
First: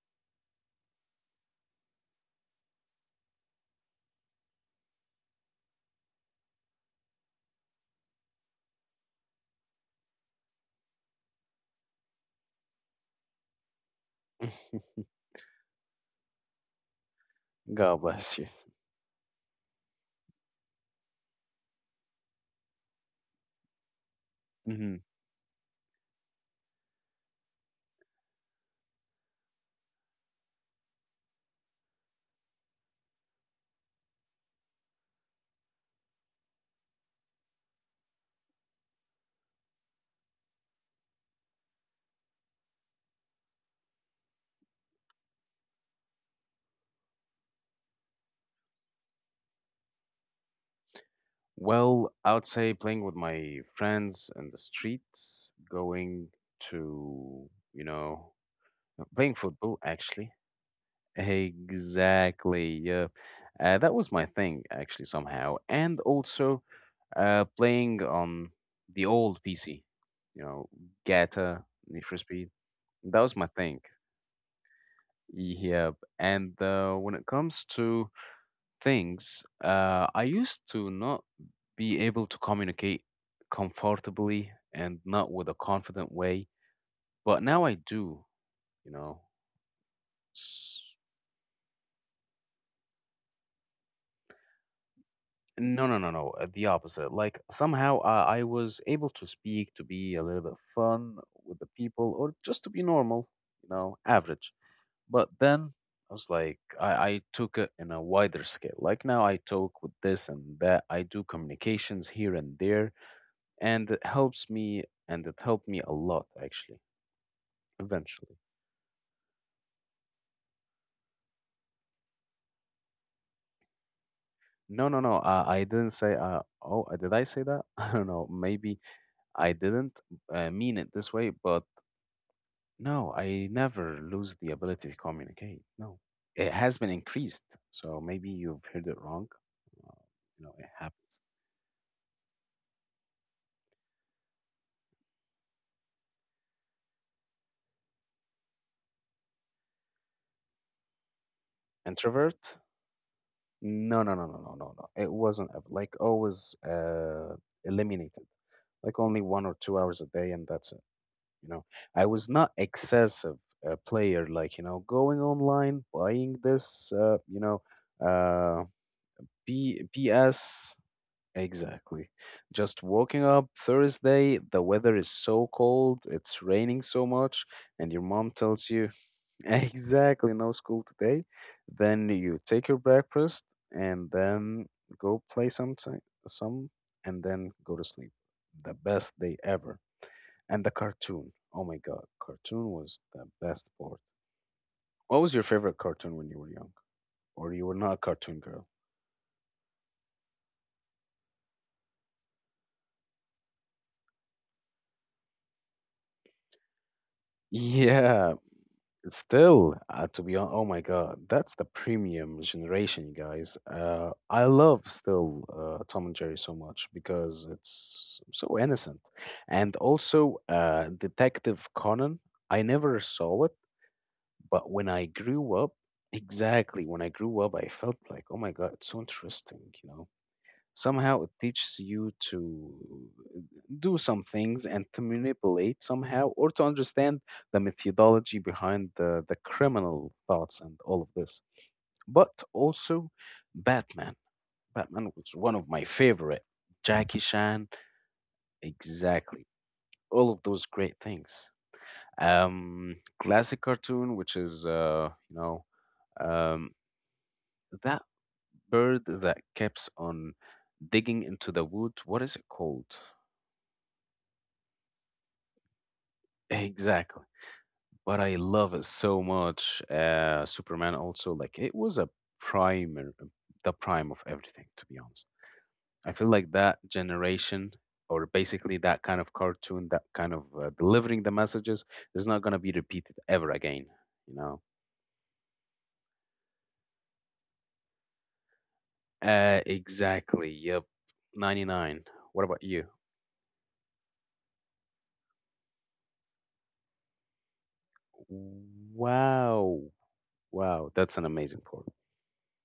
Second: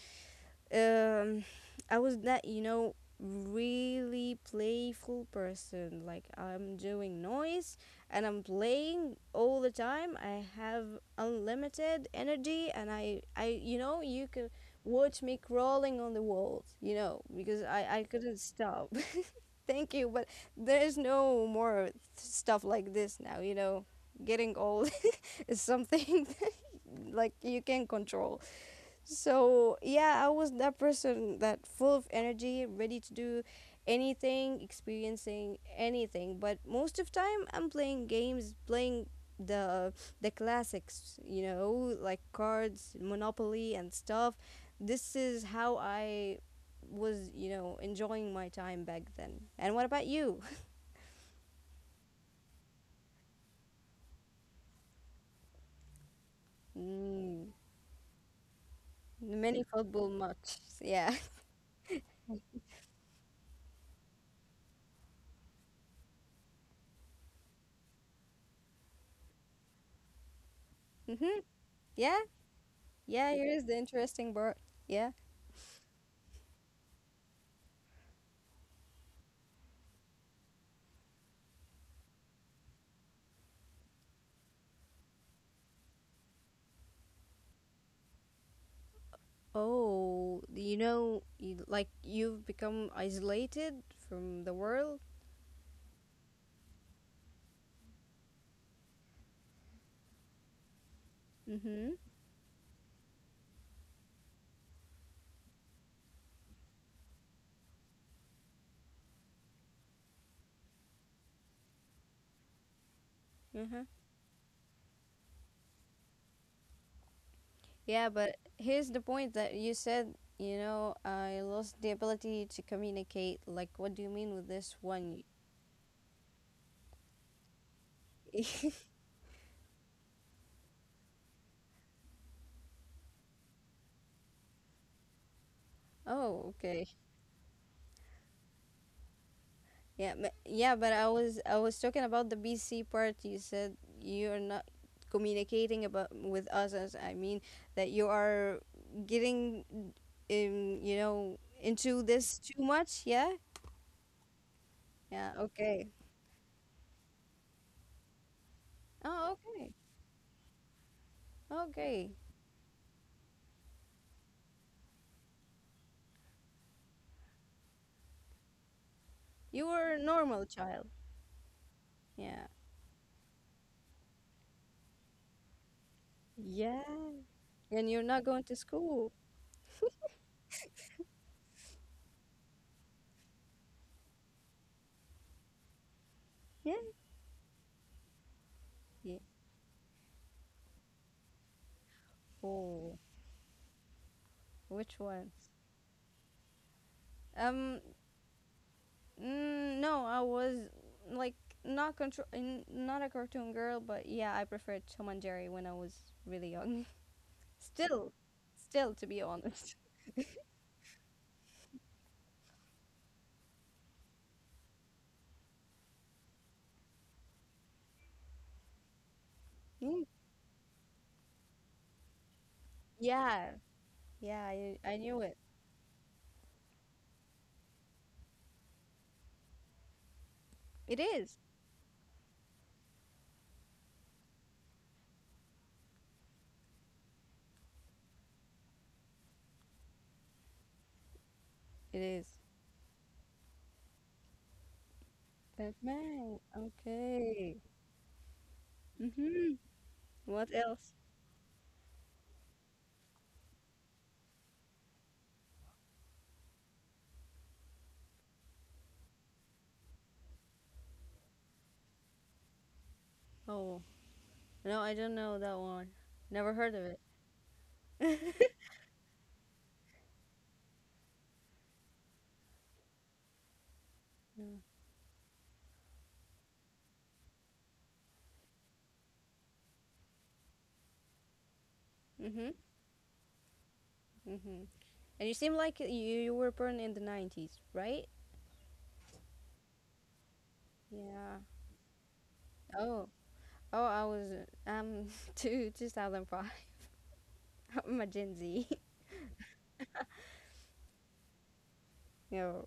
S2: Um, I was that, you know, really playful person. Like, I'm doing noise and I'm playing all the time. I have unlimited energy, and I I you know, you can watch me crawling on the walls. You know, because I I
S1: God bless
S2: couldn't
S1: you.
S2: stop. Thank you, but there is no more stuff like this now. You know, getting old
S1: Hmm.
S2: is something like you can control. So yeah, I was that person that full of energy, ready to do anything, experiencing anything. But most of time, I'm playing games, playing the the classics, you know, like cards, Monopoly, and stuff. This is how I was, you know, enjoying my time back then. And what about you?
S1: Well, I would say playing with my friends in the streets, going to,
S2: Mm,
S1: you know, playing
S2: many
S1: football
S2: football
S1: actually.
S2: matches. Yeah.
S1: Exactly. Yeah. Uh, that was my thing, actually, somehow. And also uh, playing on the old P C, you know,
S2: hmm.
S1: Gata, Need for
S2: Yeah.
S1: Speed. That
S2: Yeah.
S1: was my
S2: Here is the
S1: thing.
S2: interesting part. Yeah.
S1: Yeah. And uh, when it comes to things, uh, I used to not be able to communicate comfortably and not with a confident way, but now I do, you know.
S2: Oh, you know, you, like you've become isolated from the world.
S1: No, no, no, no. uh, The opposite. Like somehow I, I was able to speak, to be a little bit fun with the
S2: Mm-hmm.
S1: people, or just to be normal, you know, average. But then I was like, I, I took it in a wider scale. Like now I talk with this and that. I do communications here and there,
S2: Mm-hmm.
S1: and it helps me, and it helped me a lot actually.
S2: Yeah, but
S1: Eventually.
S2: here's the point that you said, you know, I lost the ability to communicate. Like, what do you mean with this
S1: No, no, no.
S2: one?
S1: I, I didn't say. Uh, oh, uh, did I say that? I don't know. Maybe I didn't uh, mean it this way, but no, I never lose the ability to communicate. No, it
S2: Oh,
S1: has
S2: okay.
S1: been increased. So maybe you've heard it wrong. Uh,
S2: Yeah, but,
S1: you know, it
S2: yeah, but I
S1: happens.
S2: was I was talking about the B C part. You said you're not communicating about with us. as- I mean that you are getting, um, you know, into this
S1: Introvert?
S2: too much. Yeah.
S1: No, no, no, no, no, no, no. It
S2: Yeah,
S1: wasn't ever-
S2: okay.
S1: like always uh, eliminated. Like only
S2: Oh,
S1: one or
S2: okay.
S1: two hours a day, and that's it. You know, I
S2: Okay.
S1: was not excessive uh, player. Like you know, going online, buying this. Uh, you know, uh,
S2: You
S1: B
S2: were a normal
S1: BS.
S2: child.
S1: Exactly.
S2: Yeah.
S1: Just waking up Thursday, the weather is so cold, it's raining
S2: Yeah.
S1: so much, and
S2: And
S1: your
S2: you're
S1: mom
S2: not going to
S1: tells you,
S2: school.
S1: exactly, no school today. Then you take your breakfast and then go play some, ti- some
S2: Yeah.
S1: and then go to sleep. The best
S2: Yeah.
S1: day ever. And the cartoon. Oh my God, cartoon was
S2: Oh,
S1: the best part.
S2: which
S1: What was
S2: one?
S1: your favorite cartoon when you were young? Or you were
S2: Um,
S1: not a cartoon girl?
S2: mm, no, I was like not control, not a cartoon girl, but yeah, I preferred Tom and Jerry when I was really young. Still,
S1: Yeah,
S2: still, to be
S1: still,
S2: honest.
S1: uh, to be honest, oh my God, that's the premium generation, guys. Uh, I love still uh, Tom and Jerry so much because it's s- so innocent. And
S2: Mm,
S1: also, uh, Detective Conan, I never saw it,
S2: yeah, yeah,
S1: but
S2: I,
S1: when
S2: I
S1: I
S2: knew it.
S1: grew up, exactly when I grew up, I felt like, oh my God, it's so interesting, you know?
S2: It
S1: Somehow it
S2: is.
S1: teaches you to do some things and to manipulate somehow or to understand the methodology behind the, the criminal thoughts and all of this.
S2: It is.
S1: But also Batman. Batman was one of my
S2: Batman.
S1: favorite. Jackie
S2: Okay.
S1: Chan, exactly.
S2: Mm-hmm.
S1: All of
S2: What
S1: those great
S2: else?
S1: things. Um, classic cartoon, which is uh, you know, um, that bird that keeps on digging into the wood. What is it called?
S2: Oh, no, I don't know that one. Never heard of
S1: Exactly. But
S2: it.
S1: I love it so much. Uh, Superman also, like, it was a primer, um, the prime of everything, to be honest. I feel like that generation, or basically that kind of cartoon, that kind of uh, delivering the messages, is not
S2: Mhm.
S1: going to be repeated ever again, you know?
S2: Mhm. And you seem like you, you were born in the nineties, right?
S1: Uh, exactly. Yep.
S2: Yeah.
S1: ninety-nine. What about you?
S2: Oh. Oh, I was um two 2005. I'm a Gen Z.
S1: Wow. Wow. That's an amazing part.
S2: You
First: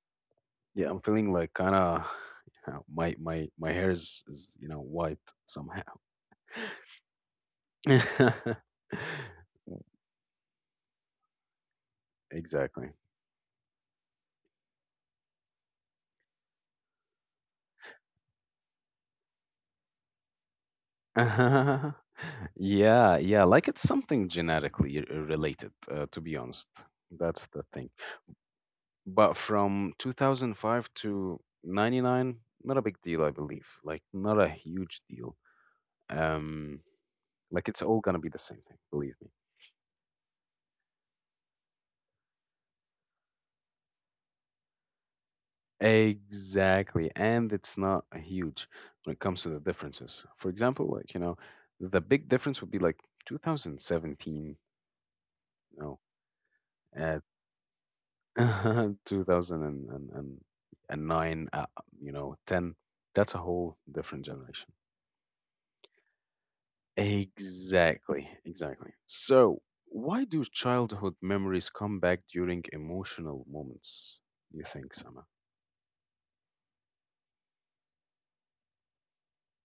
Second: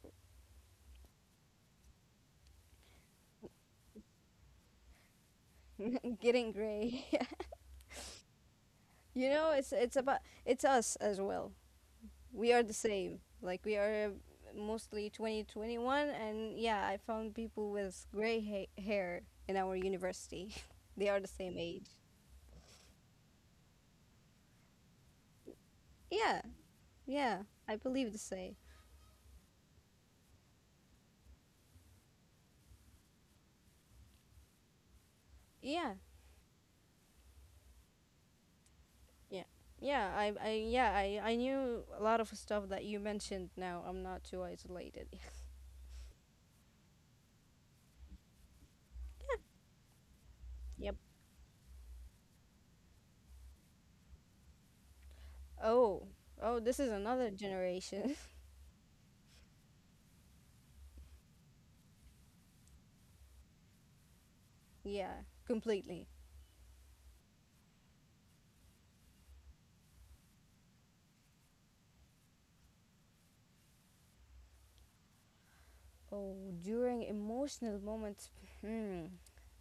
S1: Yeah, I'm feeling like kind of you know, my my my hair is, is you know white somehow.
S2: getting gray. You know, it's it's about it's us as well. We are the
S1: exactly.
S2: same. Like, we are mostly twenty twenty-one, and yeah, I found people with gray ha- hair in our university. They are the same age.
S1: yeah, yeah, like it's something genetically r- uh, related. Uh, to be
S2: Yeah.
S1: honest,
S2: Yeah.
S1: that's the
S2: I
S1: thing.
S2: believe the same.
S1: But from two thousand five to ninety-nine, not a big deal, I believe. Like not a huge deal.
S2: Yeah.
S1: Um, like it's all gonna be the same thing, believe me.
S2: Yeah. Yeah, I, I yeah, I, I knew a lot of stuff that you mentioned now. I'm not too isolated.
S1: Exactly. And it's not huge when it comes to the differences. For example,
S2: Yep.
S1: like, you know, the big difference would be like two thousand seventeen, you know,
S2: Oh. Oh, this is
S1: uh,
S2: another generation.
S1: two thousand nine, uh, you know, ten. That's a whole different generation.
S2: Yeah, completely.
S1: Exactly. Exactly. So, why do childhood memories come back during emotional moments, you think, Sama?
S2: Oh, during emotional moments, hmm,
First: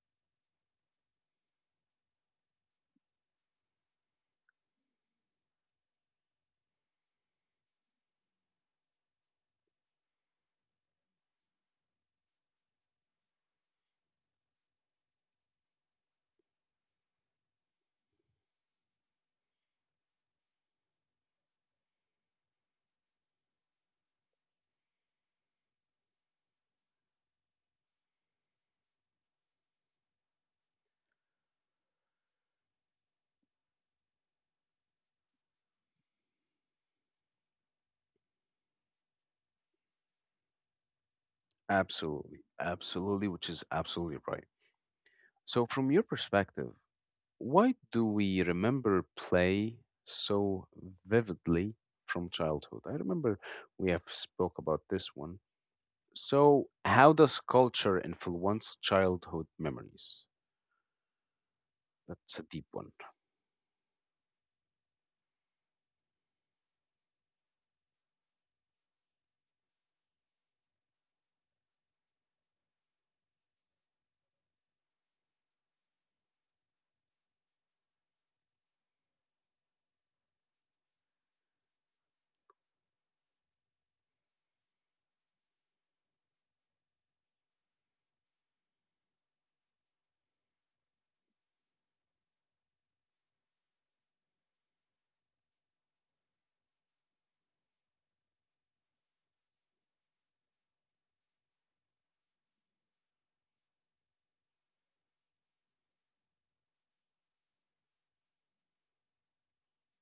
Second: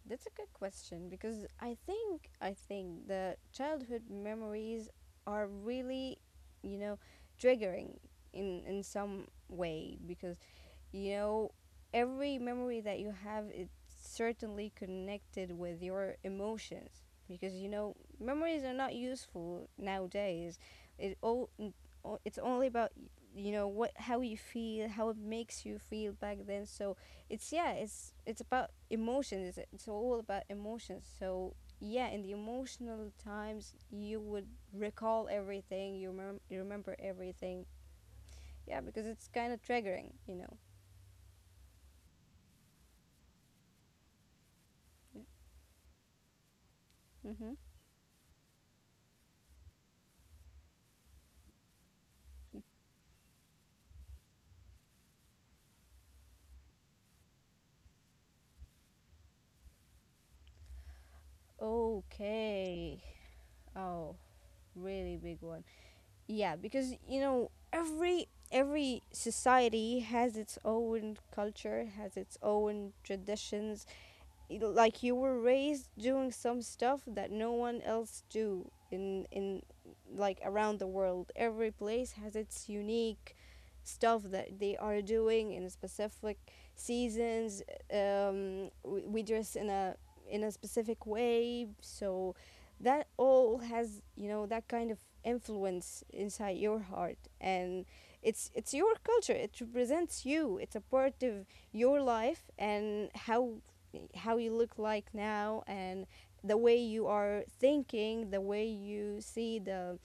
S2: that's a good question, because I think I think the childhood memories are really, you know, triggering in in some way, because you know, every memory that you have, it's certainly connected with your emotions, because you know, memories are not useful nowadays. it all it's only about, you know, what, how you feel, how it makes you feel back then. So it's yeah, it's it's about emotions. It's, it's all about emotions. So yeah, in the emotional times, you would recall everything. You, remem- you remember everything, yeah, because it's kind of triggering, you know.
S1: Absolutely. Absolutely, which is absolutely right. So, from your perspective,
S2: Mm-hmm.
S1: why do we remember play so vividly from childhood? I remember we have spoke about this one. So, how does culture influence childhood memories? That's a deep one.
S2: Okay. Oh, really big one. Yeah, because you know every every society has its own culture, has its own traditions, y- like you were raised doing some stuff that no one else do in in like around the world. Every place has its unique stuff that they are doing in specific seasons. Um we, we dress in a in a specific way, so that all has, you know, that kind of influence inside your heart, and it's it's your culture, it represents you, it's a part of your life and how how you look like now, and the way you are thinking, the way you see the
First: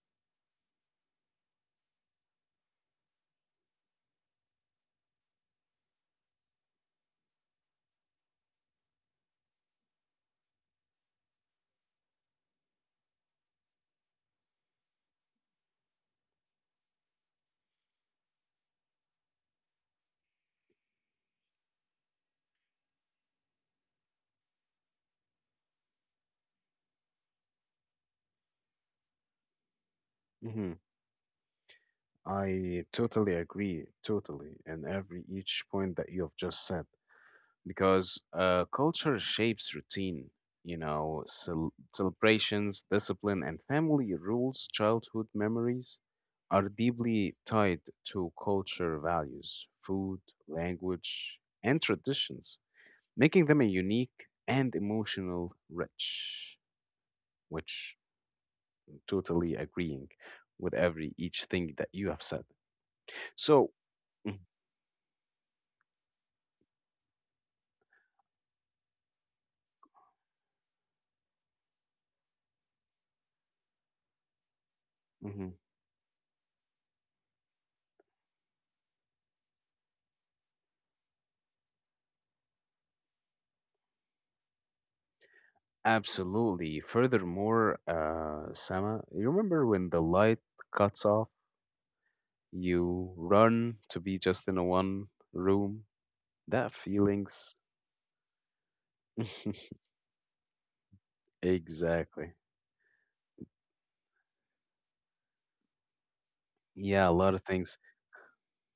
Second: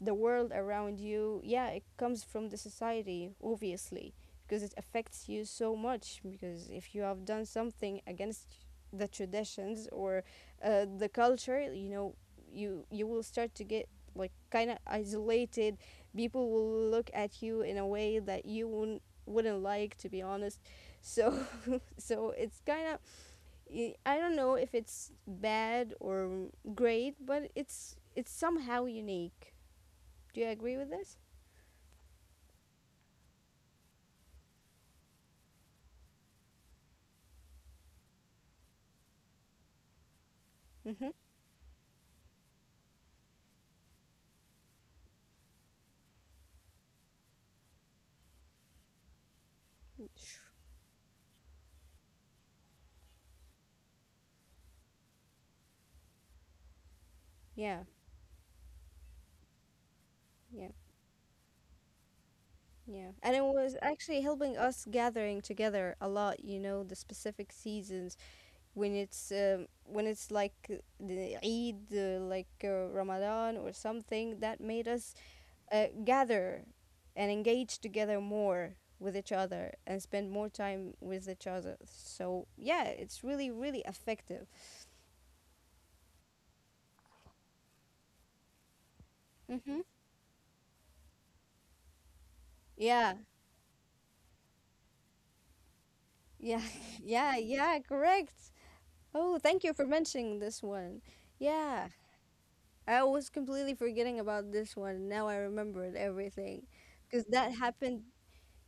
S2: the world around you. Yeah, it comes from the society obviously, because it affects you so much. Because if you have done something against the traditions or uh, the culture, you know, you you will start to get like kind of isolated. People will look at you in a way that you wouldn't wouldn't like, to be honest. So so it's kind of, i I don't know if it's bad or great, but it's it's somehow unique. Do you
S1: Hmm.
S2: agree with this?
S1: I totally agree, totally, and every each point that you have just said. Because uh, culture shapes routine. You
S2: Mm-hmm.
S1: know, cel- celebrations, discipline, and family rules, childhood memories are deeply tied to culture values, food, language, and traditions, making them a unique and emotional rich,
S2: Yeah,
S1: which I'm totally agreeing
S2: yeah,
S1: with every each thing that you have said.
S2: yeah. And it
S1: So,
S2: was actually
S1: mhm.
S2: helping us gathering together a lot. You know, the specific seasons when it's um, when it's like the Eid, uh, like uh, Ramadan or something that made us
S1: Hmm.
S2: uh, gather and engage together more with each other and spend more time with each other. So yeah, it's really really effective.
S1: Absolutely. Furthermore, uh, Sama, you remember
S2: Mm-hmm.
S1: when the light cuts off, you
S2: Yeah,
S1: run to be just in a one room?
S2: yeah,
S1: That
S2: yeah,
S1: feelings.
S2: yeah. Correct. Oh, thank you for mentioning this one. Yeah,
S1: Exactly.
S2: I was completely forgetting about this one. Now I remembered everything
S1: Yeah, a
S2: because
S1: lot of
S2: that
S1: things.
S2: happened.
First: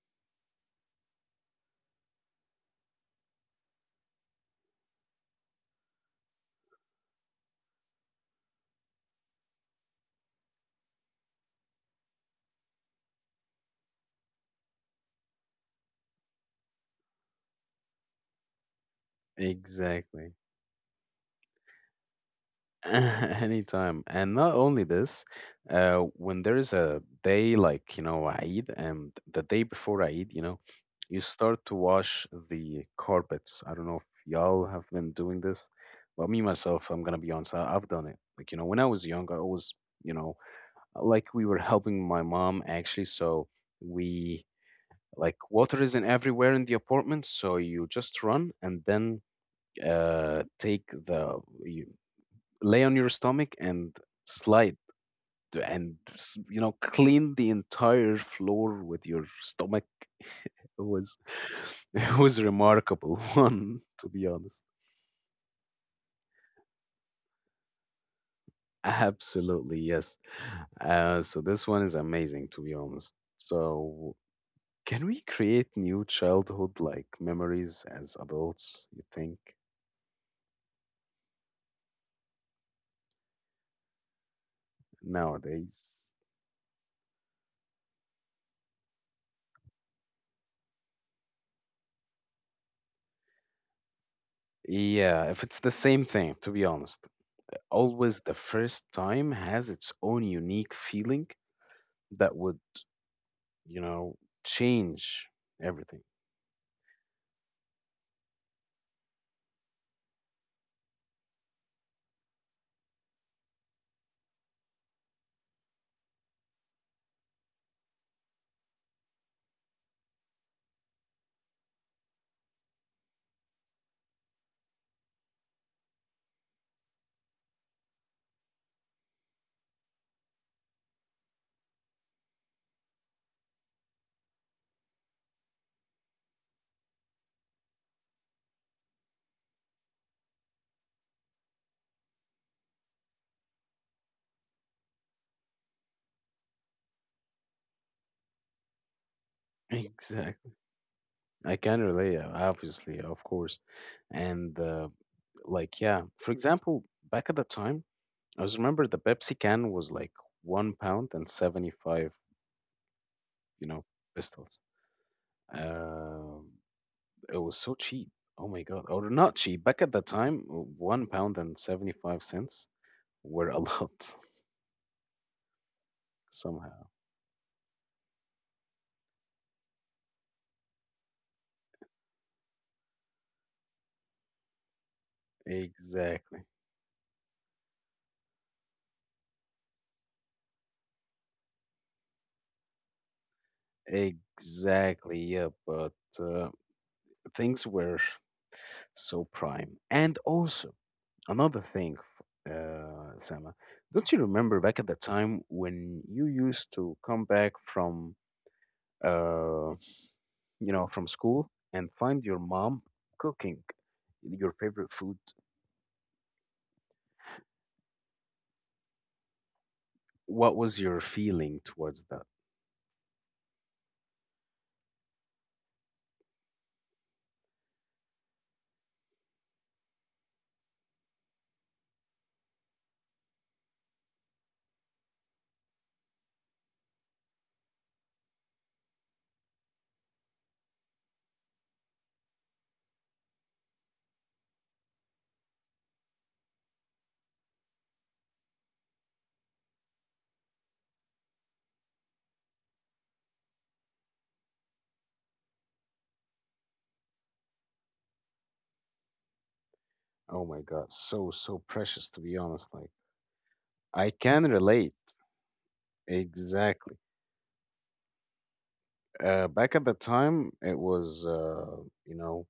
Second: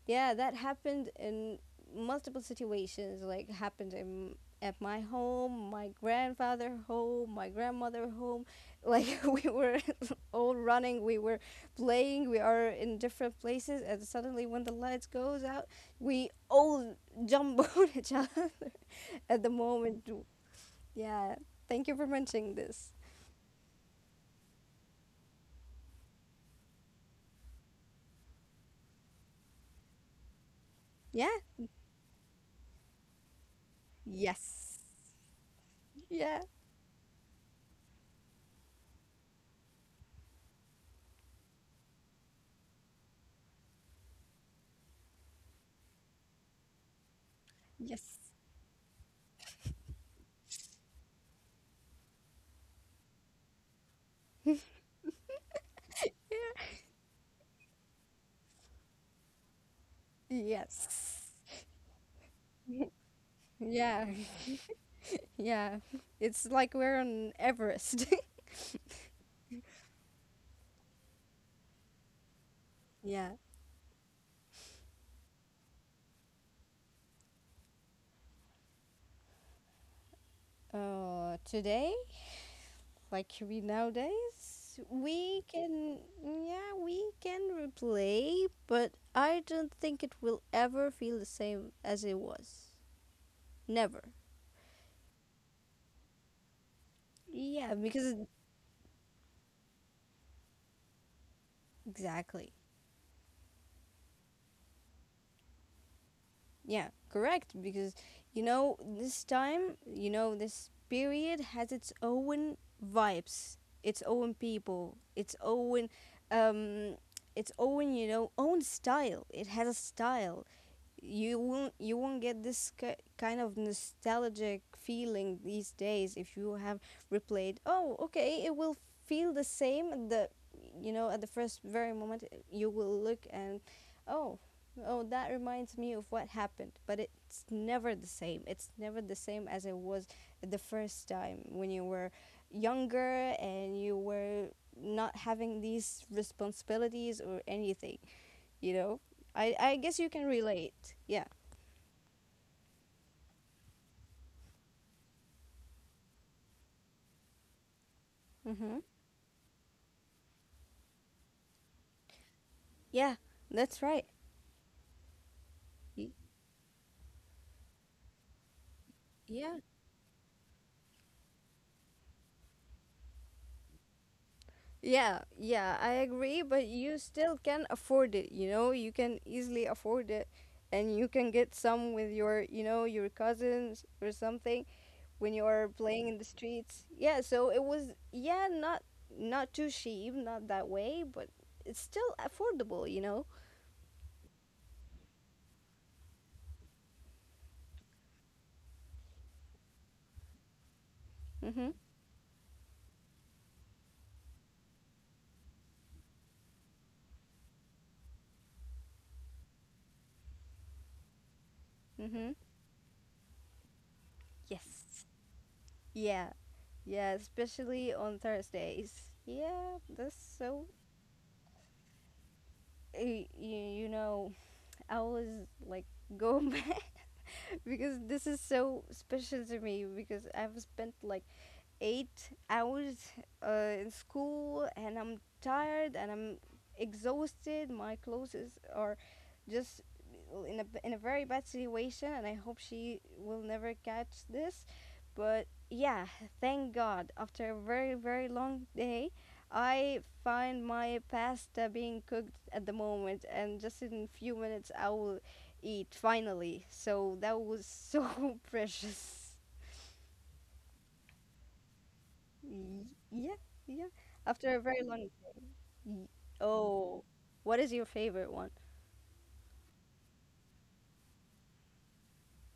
S2: Yeah, that happened in multiple situations. Like happened in at my home, my grandfather home, my grandmother home. Like we were all running, we were playing, we are in different places, and suddenly when the lights goes out, we all jump on each other at the moment.
S1: Exactly.
S2: Yeah, thank you for mentioning this.
S1: Anytime. And not only this, uh, when there is a day like, you know, Eid and the day before Eid, you know, you
S2: Yeah.
S1: start to wash the carpets. I don't know if y'all
S2: Yes.
S1: have been doing this, but
S2: Yeah.
S1: me myself, I'm gonna be honest, I- I've done it. Like, you know, when I was young, I always, you know, like we were helping my mom actually, so we like water isn't everywhere in the apartment, so you
S2: Yes.
S1: just run and then uh take the you lay on your stomach and slide and s- you know clean the entire floor with your stomach it was
S2: Yes.
S1: it was remarkable one
S2: Yeah.
S1: to be honest.
S2: Yeah, it's like we're on Everest.
S1: Absolutely yes. uh, so this one is amazing to be honest.
S2: Yeah.
S1: So can we create new childhood like memories as adults you think
S2: Uh, today, like we nowadays, we can,
S1: nowadays?
S2: yeah, we can replay, but I don't think it will ever feel the same as it was. Never.
S1: Yeah, if it's the same thing to be honest,
S2: Yeah, because
S1: always the first time has its own unique feeling that
S2: exactly.
S1: would, you know, change everything.
S2: Yeah, correct. Because, you know, this time, you know, this period has its own vibes, its own people, its own, um, its own, you know, own style. It has a style you won't you won't get this ki- kind of nostalgic feeling these days. If you have replayed, oh okay, it will feel the same at the, you know, at the first very moment. You will look and oh, oh, that reminds me of what happened, but it's never the same. It's never the same as it was the first time when you were younger and you were not having these responsibilities or anything, you know. I i guess you can
S1: Exactly.
S2: relate. Yeah.
S1: I can relate, uh, obviously, of course. And uh, like, yeah, for example, back at the time, I was
S2: Mm-hmm.
S1: remember the Pepsi can was like one pound and seventy-five,
S2: Yeah,
S1: you
S2: that's
S1: know,
S2: right.
S1: pistols.
S2: Y-
S1: Uh, it was so cheap. Oh my God. Or not
S2: yeah,
S1: cheap. Back at the time, one pound and seventy-five cents were a lot
S2: yeah, yeah, I agree, but
S1: somehow.
S2: you still can afford it, you know. You can easily afford it and you can get some with your, you know, your cousins or something when you are playing in the
S1: Exactly.
S2: streets. Yeah, so it was, yeah, not not too cheap, not that way, but it's still affordable, you know.
S1: Exactly. Yeah, but uh, things were so prime. And also, another
S2: Mm-hmm.
S1: thing, uh, Sama, don't you remember back at the time when you used to come back from, uh, you know, from school and find
S2: Mm-hmm.
S1: your mom cooking your favorite
S2: Yes.
S1: food?
S2: Yeah. Yeah, especially on Thursdays. Yeah, that's
S1: What
S2: so.
S1: was your feeling towards that?
S2: You, you know, I always, like, go back, because this is so special to me, because I've spent like eight hours uh, in school, and I'm tired and I'm exhausted. My clothes is- are just in a, b- in a very bad situation, and I hope she will never catch this. But yeah, thank God. After a very, very long day, I find my pasta being cooked at the moment, and just in a few minutes I will eat finally. So that was so precious.
S1: Oh my God, so, so precious, to be honest.
S2: Y-
S1: Like,
S2: Yeah, yeah.
S1: I
S2: After
S1: can
S2: a very
S1: relate.
S2: long. y- Oh,
S1: Exactly.
S2: what is your favorite one?
S1: Uh, back at the time, it was, uh, you know,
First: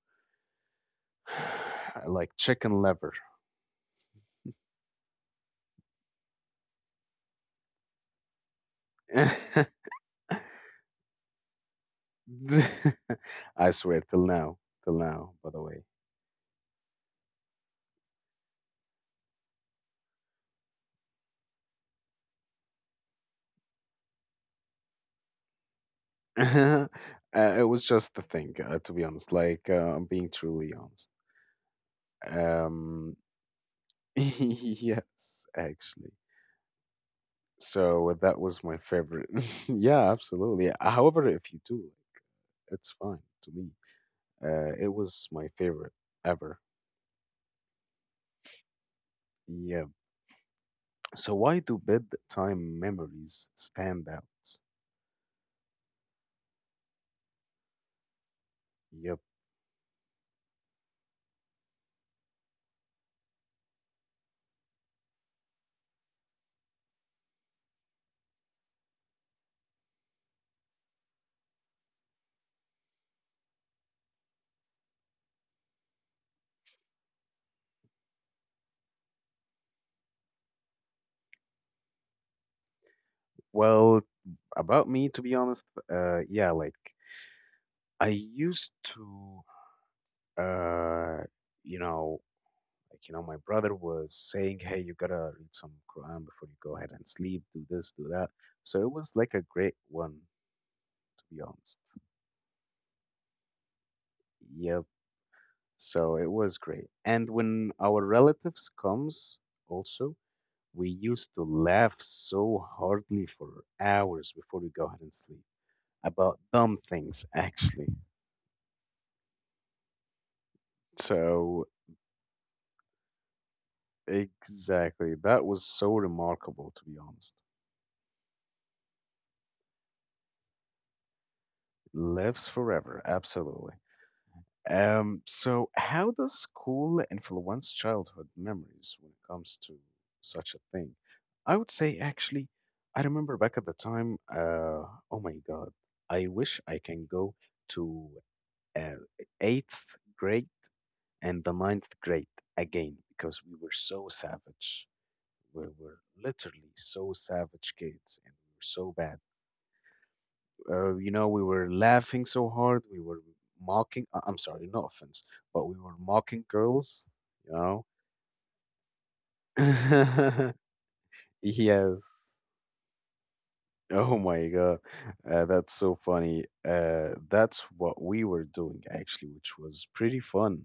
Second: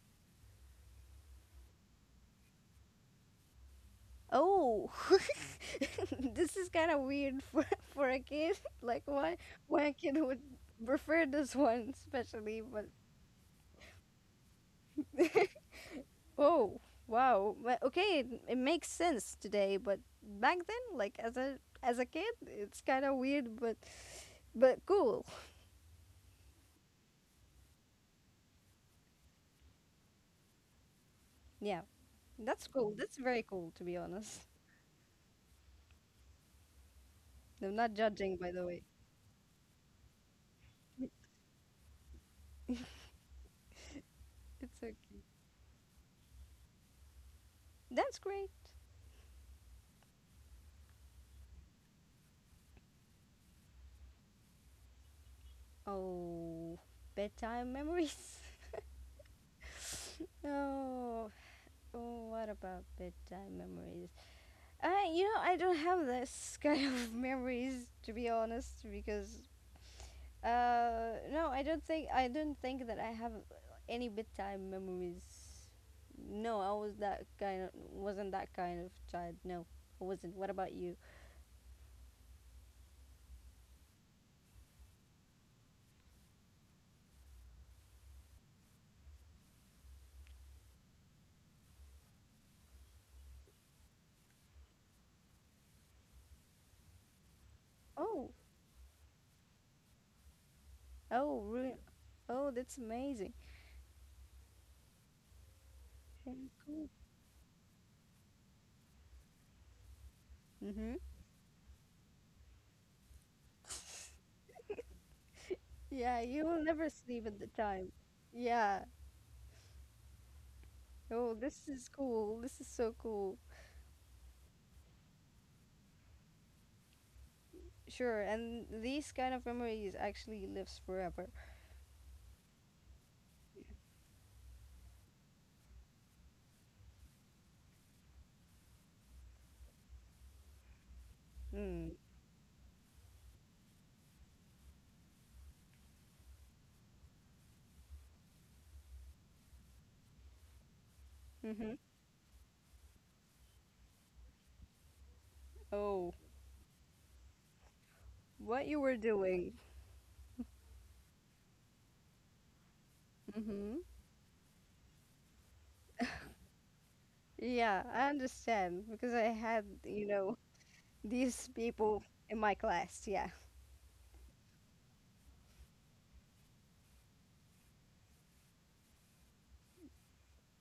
S1: like chicken liver.
S2: Oh, this is kind of weird for for a kid. Like, why why a kid would prefer this one especially? But
S1: I swear, till now, till now, by the way.
S2: oh, wow. Well, okay, it, it makes sense today, but back then, like as a as a kid, it's kind of weird, but but cool.
S1: uh, it was just the thing, uh, to be honest. Like, uh, I'm being truly honest.
S2: Yeah, that's cool.
S1: Um,
S2: That's very cool, to be honest.
S1: yes, actually.
S2: I'm not
S1: So
S2: judging,
S1: that
S2: by
S1: was
S2: the
S1: my
S2: way.
S1: favorite. Yeah, absolutely. However, if you do, it's fine to me. Uh,
S2: It's
S1: it
S2: okay.
S1: was my favorite ever.
S2: That's great.
S1: Yeah. So why do bedtime memories stand out?
S2: Oh, bedtime memories.
S1: Yep.
S2: Oh, oh, what about bedtime memories? I, you know, I don't have this kind of memories, to be honest, because uh, no, I don't think I don't think that I have any bedtime memories. No, I was that kind of, wasn't that kind of child. No, I wasn't. What about you?
S1: Well, about me, to be honest, uh, yeah, like I used to, uh, you know, like you know, my brother was saying, "Hey, you gotta read some Quran before you go ahead and sleep. Do this, do
S2: Oh,
S1: that." So it was like a great one, to
S2: oh,
S1: be
S2: really?
S1: honest.
S2: Oh, that's amazing.
S1: Yep. So it
S2: Very
S1: was
S2: cool.
S1: great. And when our relatives comes, also, we
S2: Mm-hmm.
S1: used to laugh so hardly for hours before we go ahead and sleep
S2: Yeah,
S1: about
S2: you will
S1: dumb
S2: never sleep
S1: things,
S2: at the time.
S1: actually.
S2: Yeah. Oh, this
S1: So,
S2: is cool. This is so cool.
S1: exactly. That was so remarkable, to be honest.
S2: Sure, and these kind of memories actually lives forever.
S1: Lives forever, absolutely. Um, so, how does school influence childhood memories when it comes to such a thing? I would
S2: Mm.
S1: say, actually, I remember back at the time, uh, oh my God, I wish I can go to uh, eighth grade and the
S2: Mm-hmm.
S1: ninth grade again because we were so savage. We were
S2: Oh,
S1: literally so savage kids, and we were
S2: what you
S1: so
S2: were
S1: bad.
S2: doing.
S1: Uh, you know, we were laughing so hard. We were
S2: Mm-hmm.
S1: mocking. uh, I'm sorry, no offense, but we were mocking girls. You
S2: Yeah, I understand because I had, you know,
S1: know.
S2: these people
S1: Yes.
S2: in my class. Yeah.
S1: Oh my God. Uh, that's so funny. Uh, that's what we were doing actually, which was pretty fun,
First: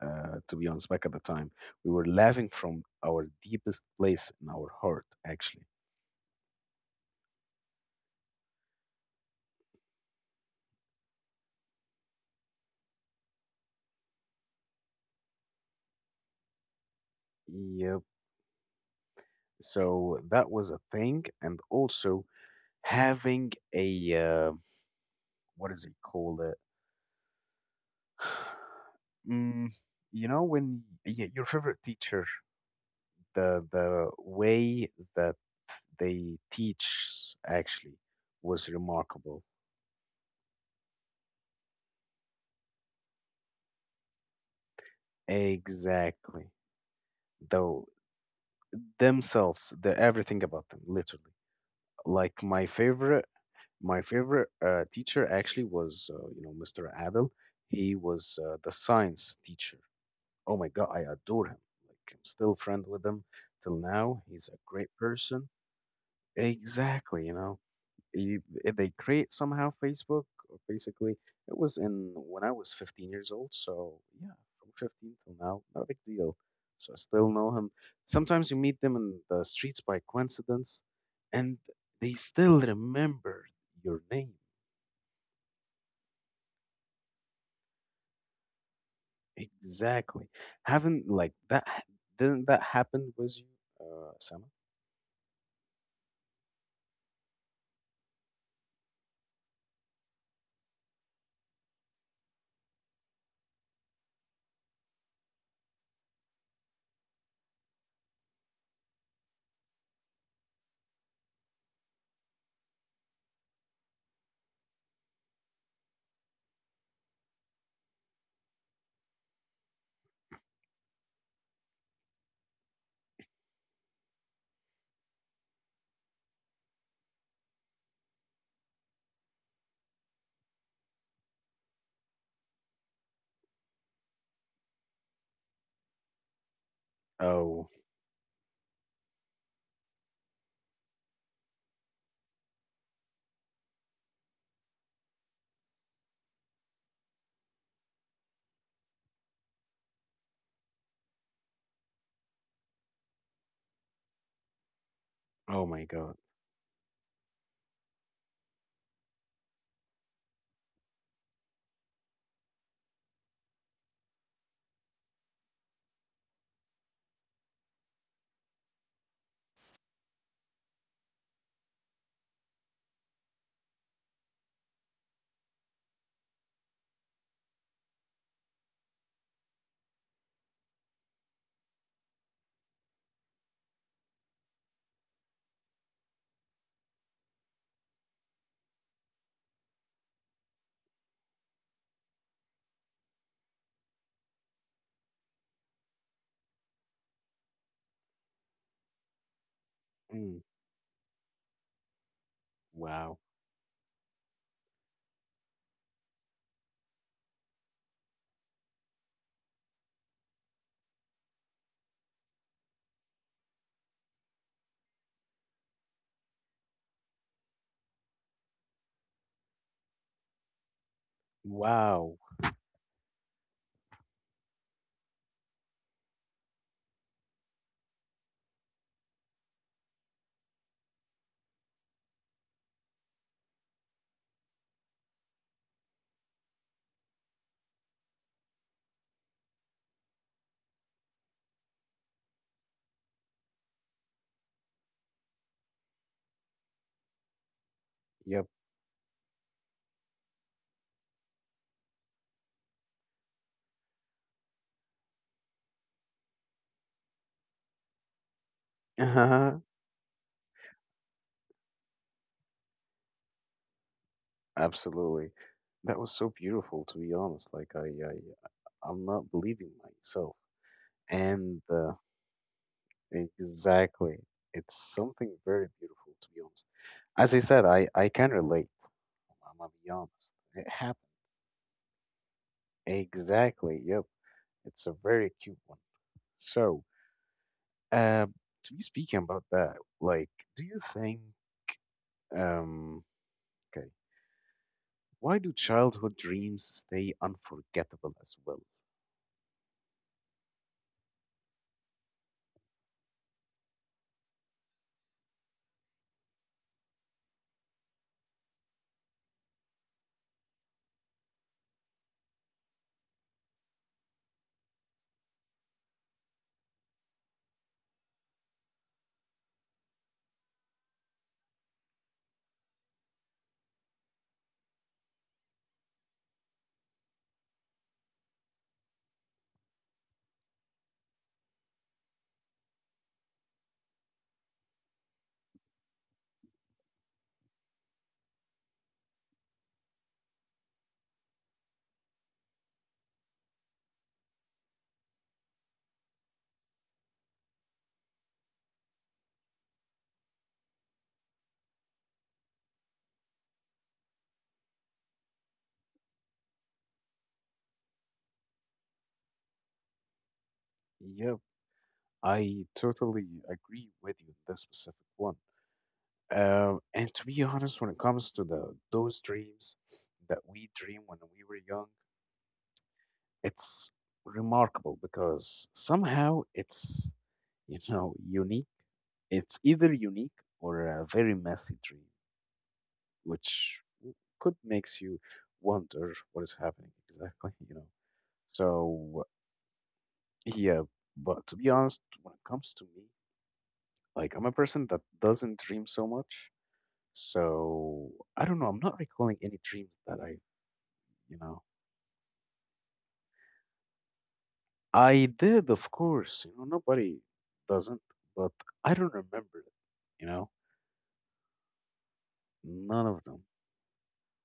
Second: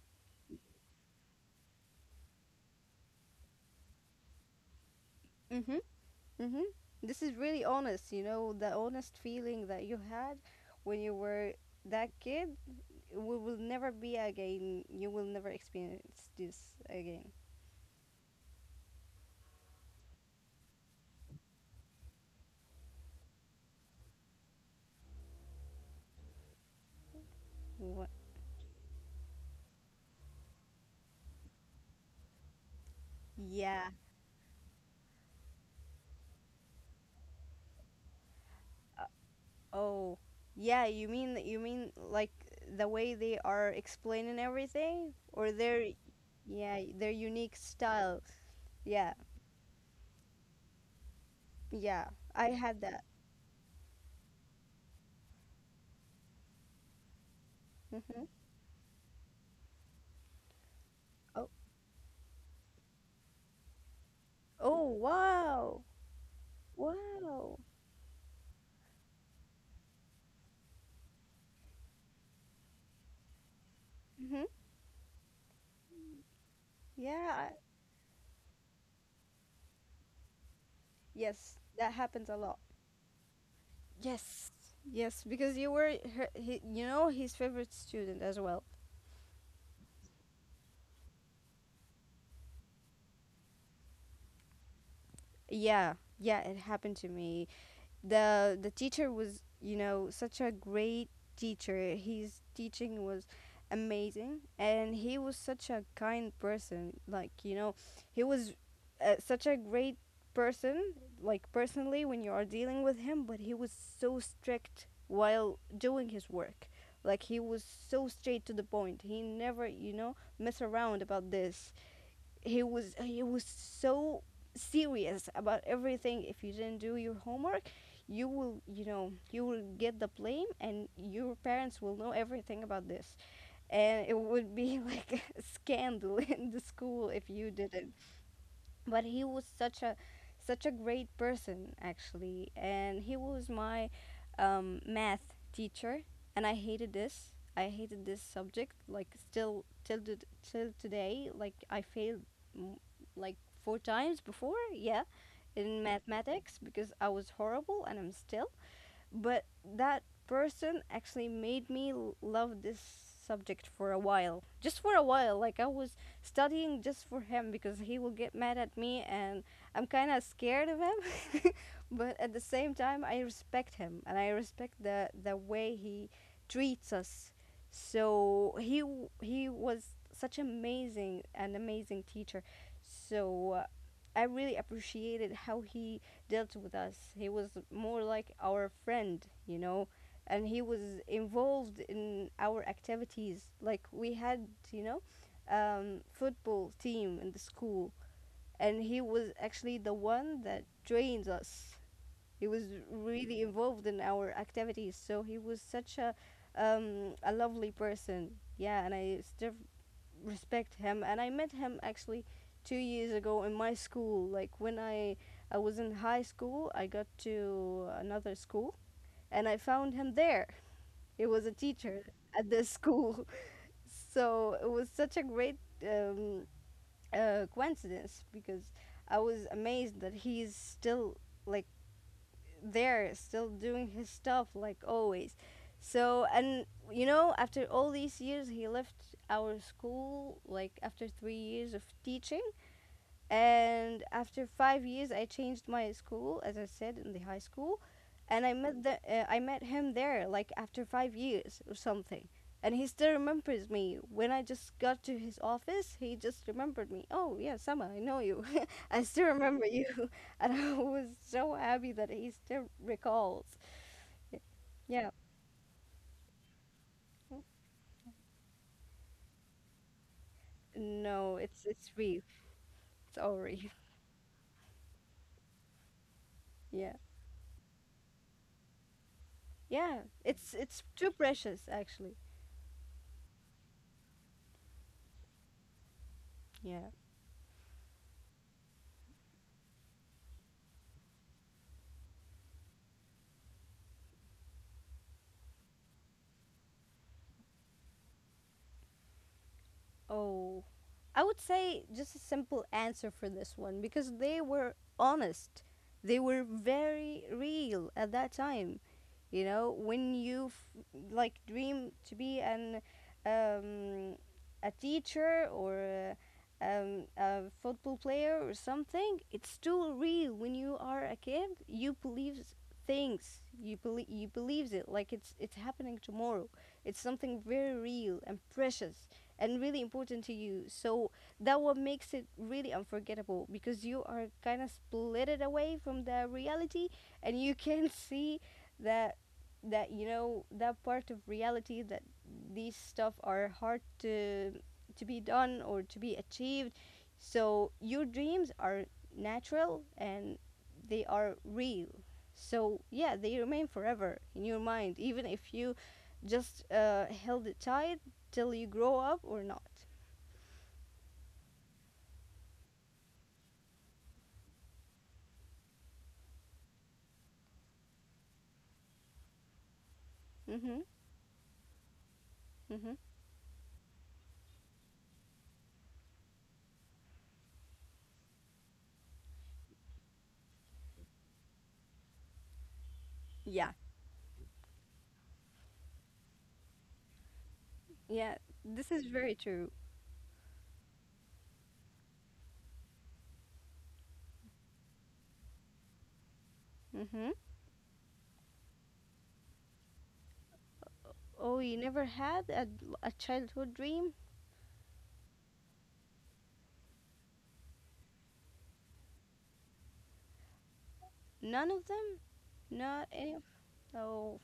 S1: uh, to be honest, back at the time. We were laughing from our deepest place in our heart, actually.
S2: Mm-hmm. Mm-hmm. This is really honest, you know, the honest feeling that you had when you were that kid. We will never be again. You will never experience this again.
S1: Yep. So that was a thing. And also having a, uh, what is it called? Uh,
S2: What?
S1: mm, you know, when y- your favorite teacher, the
S2: Yeah.
S1: the way that they teach actually was
S2: Uh,
S1: remarkable.
S2: oh. Yeah, you mean you mean like the way they are explaining everything, or their
S1: Exactly.
S2: yeah, their unique
S1: Though
S2: style. Yeah.
S1: themselves, they're everything about them, literally.
S2: Yeah.
S1: Like
S2: I
S1: my
S2: had that.
S1: favorite, my favorite uh, teacher actually was, uh, you know, Mister Adel. He
S2: Mhm.
S1: was uh, the science teacher. Oh my God, I
S2: Oh.
S1: adore him. Like I'm still friend with him till now. He's a
S2: Oh,
S1: great person.
S2: wow.
S1: Exactly, you know.
S2: Wow.
S1: You, if they create somehow Facebook, uh, basically, it was in when I was fifteen years old. So yeah,
S2: Mhm.
S1: from fifteen till now, not a big deal. So I still
S2: Yeah. I-
S1: know him. Sometimes you meet them in the streets by coincidence,
S2: Yes,
S1: and
S2: that
S1: they
S2: happens a lot.
S1: still remember your name
S2: Yes. Yes, because you were her, he, you know, his favorite student as well.
S1: exactly. Haven't like that? ha- Didn't that happen with you, uh, Sama?
S2: Yeah, yeah, it happened to me. The the teacher was, you know, such a great teacher. His teaching was amazing, and he was such a kind person. Like, you know, he was uh, such a great person, like, personally when you are dealing with him, but he was so strict while doing his work. Like he was so straight to the point. He never, you know, mess around about this. He was he was so serious about everything. If you didn't do your homework, you will you know, you will get the blame, and your parents will know everything about this. And it would be like a scandal in the school if you
S1: Oh,
S2: didn't. But he was such a such a great person, actually, and he was my um, math teacher, and i hated this I hated this subject like still till to, till today. Like I failed mm, like four times before, yeah,
S1: oh
S2: in
S1: my God!
S2: mathematics, because I was horrible, and I'm still. But that person actually made me l- love this subject for a while, just for a while. Like I was studying just for him, because he will get mad at me, and I'm kind of scared of him but at the same time I respect him, and I respect the the way he treats us. So he w- he was such amazing, an amazing teacher. So uh, I really appreciated how he dealt with us. He was more like our friend, you know, and he was involved in our activities. Like we had, you know, um, football team in the school, and he was actually the
S1: Mm,
S2: one that trained us. He was
S1: wow,
S2: really involved in our activities, so he was such a um, a lovely person. Yeah, and I still respect him, and I met him actually two years ago in my school, like when i i was in high school, I got to another school, and I found him there. He was a teacher
S1: wow.
S2: at this school. So it was such a great um, uh, coincidence, because I was amazed that he's still like there, still doing his stuff like always. So, and you know, after all these years, he left our school like after three years of teaching, and after five years I changed my school, as I said, in the high school, and
S1: Yep.
S2: I met the uh, I met him there like after five years or something, and he still remembers me. When I just got to his office, he just remembered me, oh yeah, Sama, I know you, I still remember you. And I was so happy that he still recalls. Yeah.
S1: Absolutely. That was so beautiful, to be honest. Like I, I, I'm not believing myself.
S2: No, it's
S1: And
S2: it's
S1: uh,
S2: reef. It's all reef.
S1: exactly, it's something very beautiful, to be honest.
S2: Yeah.
S1: As I said, I, I can relate. I'm gonna be
S2: Yeah,
S1: honest.
S2: it's
S1: It
S2: it's
S1: happened.
S2: too precious, actually.
S1: Exactly. Yep. It's a very cute one. So,
S2: Yeah.
S1: uh, to be speaking about that, like, do you think, um, okay, why do childhood dreams stay unforgettable as well?
S2: Oh, I would say just a simple answer for this one, because they were honest. They were very real at that time. You know, when you f- like dream to be an um, a teacher or uh, um, a football player or something, it's too real. When you are a kid, you believe s- things you believe, you believes it, like it's it's happening tomorrow. It's something very real and precious, and really important to you. So that what makes it really unforgettable, because you are kind of split it away from the reality, and you can see the, that, you know, that part of reality, that these stuff are hard to to be done or to be achieved. So your dreams are natural, and they are real. So yeah, they remain forever in your mind, even if you just uh, held it tight till you grow up or not.
S1: Yep. I totally agree with you on this specific one. Uh, and to be honest, when it comes to the those dreams that we
S2: Mm-hmm,
S1: dream when we were young,
S2: mm-hmm.
S1: it's remarkable because somehow it's you know unique. It's either unique or a very messy dream,
S2: Yeah.
S1: which w- could makes you wonder what is happening exactly. You know.
S2: Yeah, this is
S1: So
S2: very true.
S1: yeah, but to be honest, when it comes to me, like I'm a person that doesn't dream so much.
S2: Mm-hmm.
S1: So I don't know. I'm not recalling any dreams that I, you know,
S2: Oh, you never had a, a childhood dream?
S1: I did, of course. You know, nobody doesn't, but I don't remember it. You know,
S2: None of them.
S1: none
S2: Not
S1: of
S2: any.
S1: them.
S2: Oh,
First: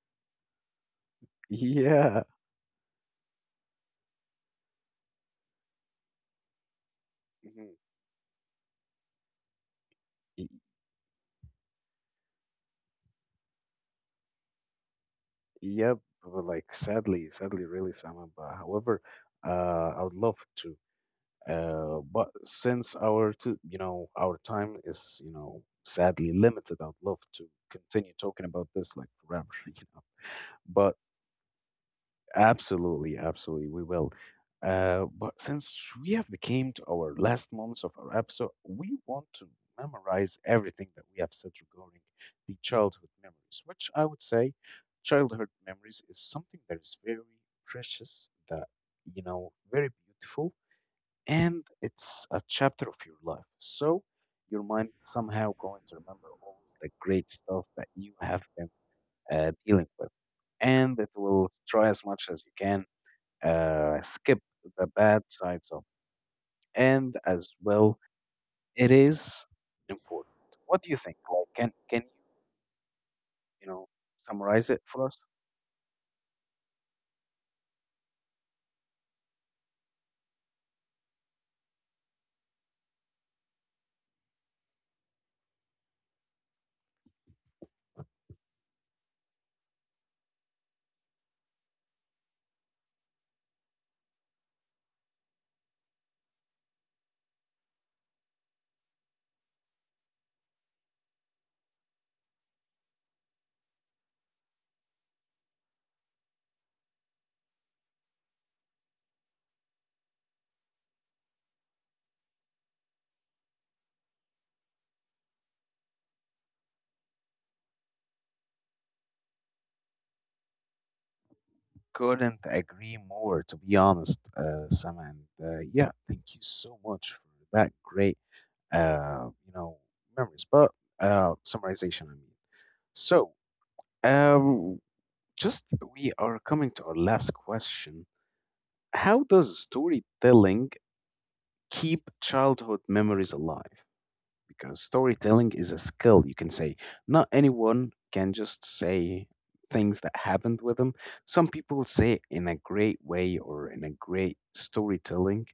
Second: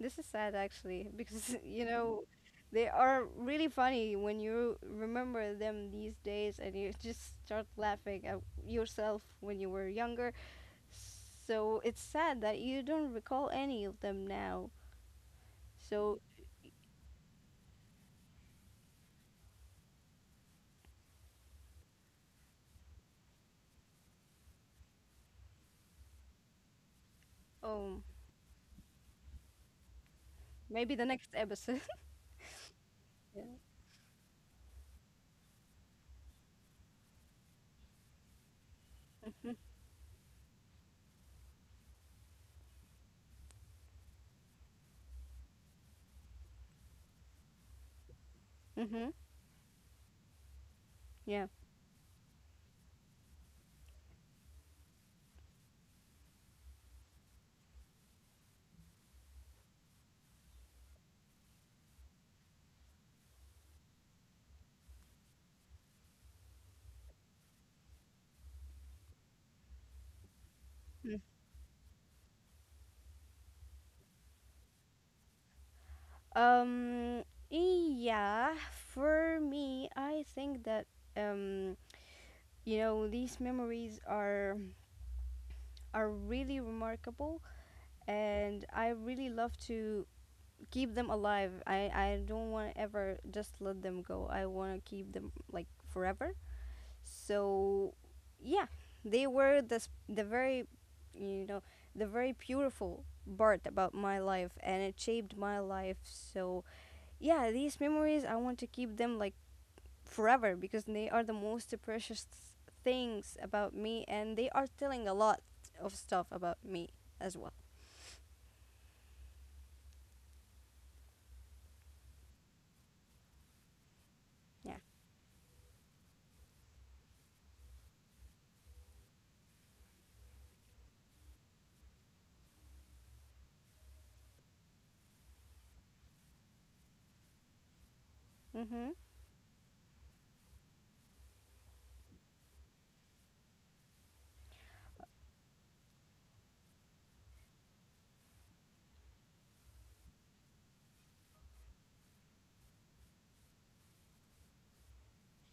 S2: this is sad actually, because you
S1: Yeah.
S2: know, they are really funny when you remember them these days, and you just start
S1: hmm
S2: laughing at yourself when you were younger.
S1: Y-
S2: So it's sad that you don't recall any of them now.
S1: Yep.
S2: So,
S1: But like, sadly, sadly, really, Simon. But however, uh, I would love to. Uh, but since our, t- you know, our time is, you know, sadly limited, I'd love to
S2: um,
S1: continue talking about this like forever. You know,
S2: maybe
S1: but
S2: the next episode.
S1: absolutely,
S2: Yeah.
S1: absolutely, we will. Uh, but since we have became to our last moments of our episode, we want to memorize everything that we have said regarding the childhood memories, which I would say childhood memories is something that is very precious, that,
S2: Mm-hmm.
S1: you know, very beautiful,
S2: Yeah.
S1: and it's a chapter of your life. So your mind somehow going to remember always the great stuff that you have been uh, dealing with, and it will try as much as you can uh, skip the bad sides of it. And as well, it is important. What do you think?
S2: Mm.
S1: Like, can can you you know summarize it for us?
S2: Um, yeah, for me, I think that um, you know, these memories are are really remarkable, and I really love to keep them alive. I, I don't want to ever just let them go. I want to keep them like forever. So, yeah, they were the s- the very, you know, the very beautiful part about my life, and it shaped my life. So, yeah, these memories I want to keep them like forever, because they are the most precious things about me, and they are telling a lot of stuff about me as well.
S1: Couldn't agree more, to be honest, uh,
S2: Yeah.
S1: Sam. And uh, yeah, thank you so much for that great uh, you know memories, but uh, summarization. I mean, so um, just we are coming to our last question.
S2: Mm-hmm.
S1: How does storytelling keep childhood memories alive? Because storytelling is a skill, you can say not anyone can just say things that happened with them. Some people say it in a great way or in a great storytelling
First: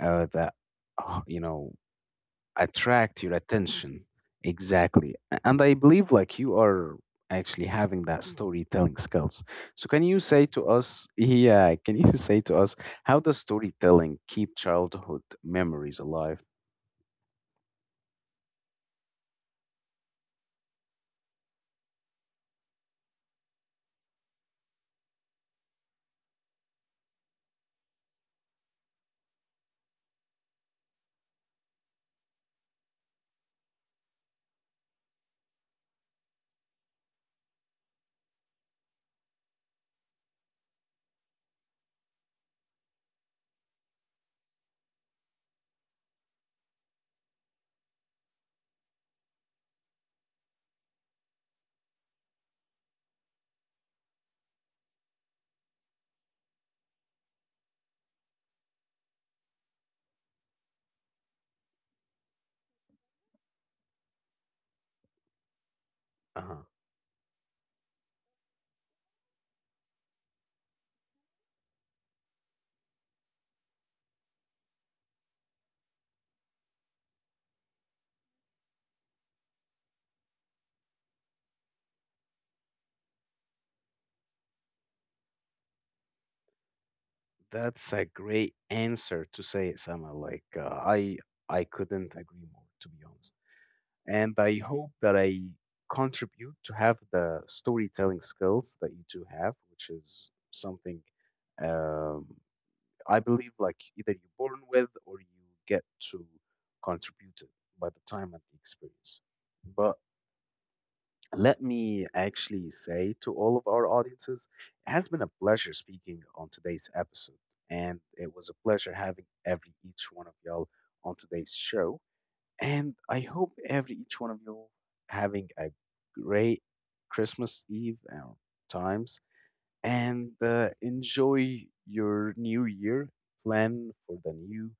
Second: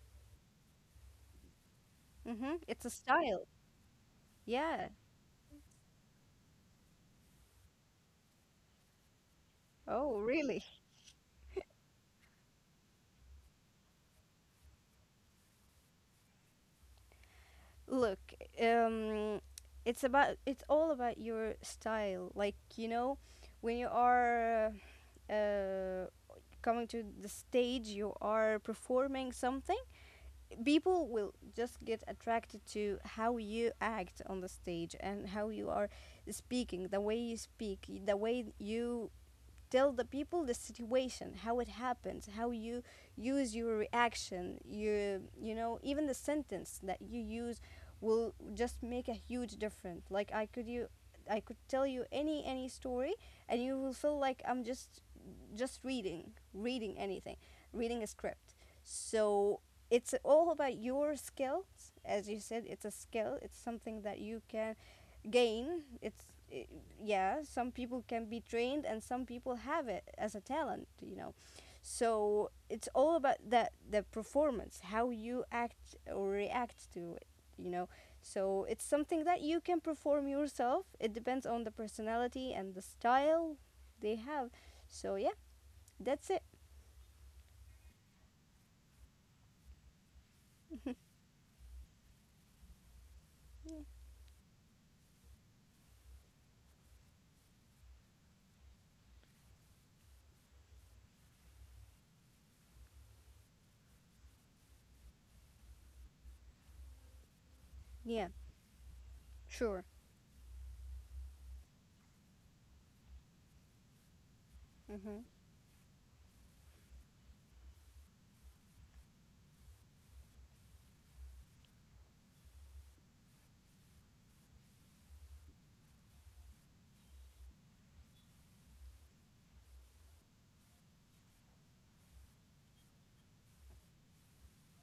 S1: uh, that uh, you know
S2: Mm-hmm. It's a
S1: attract your
S2: style.
S1: attention
S2: Yeah.
S1: exactly. A- and I believe like you are actually having that storytelling skills, so can
S2: Oh,
S1: you say
S2: really?
S1: to us? Yeah, can you say to us how does storytelling keep childhood memories alive?
S2: Look, um, it's about, it's all about your style. Like, you know, when you are uh, coming to the stage, you are performing something, people will just get attracted to how you act on the stage and how you are speaking, the way you speak, the way you tell the people the situation, how it happens, how you use your reaction, you you know, even the sentence that you use will just make a huge difference. Like I could you I could tell you any any story, and you will feel like I'm just just reading, reading anything, reading a script. So it's all about your skills. As you said, it's a skill, it's something that you can gain. It's i
S1: uh-huh.
S2: yeah, some people can be trained, and some people have it as a talent, you know. So it's all about that, the performance, how you act or react to it, you know. So it's something that you can perform yourself. It depends on the personality and the style they have. So yeah, that's it.
S1: That's a great answer to say it, Sama. Like uh, I I couldn't agree more, to be honest. And I hope that I contribute to have the storytelling skills that you two have, which is something um, I believe like either you're born with or you get to contribute it by the
S2: Yeah.
S1: time and the experience.
S2: Sure.
S1: But let me actually say to all of our audiences, it has
S2: Hmm.
S1: been a pleasure speaking on today's episode, and it was a pleasure having every each one of y'all on today's show. And I hope every each one of you having a great Christmas Eve uh, times and uh, enjoy your new year, plan for the new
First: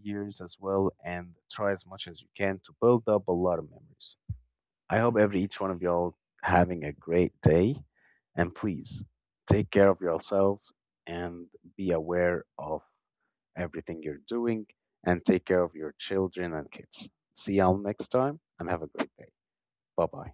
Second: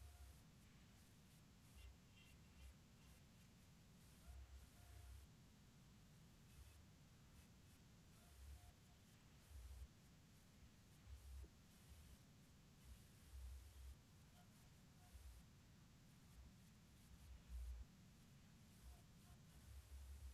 S1: years as well, and try as much as you can to build up a lot of memories. I hope every each one of y'all having a great day, and please take care of yourselves and be aware of everything you're doing and take care of your children and kids. See y'all next time and have a great day. Bye bye.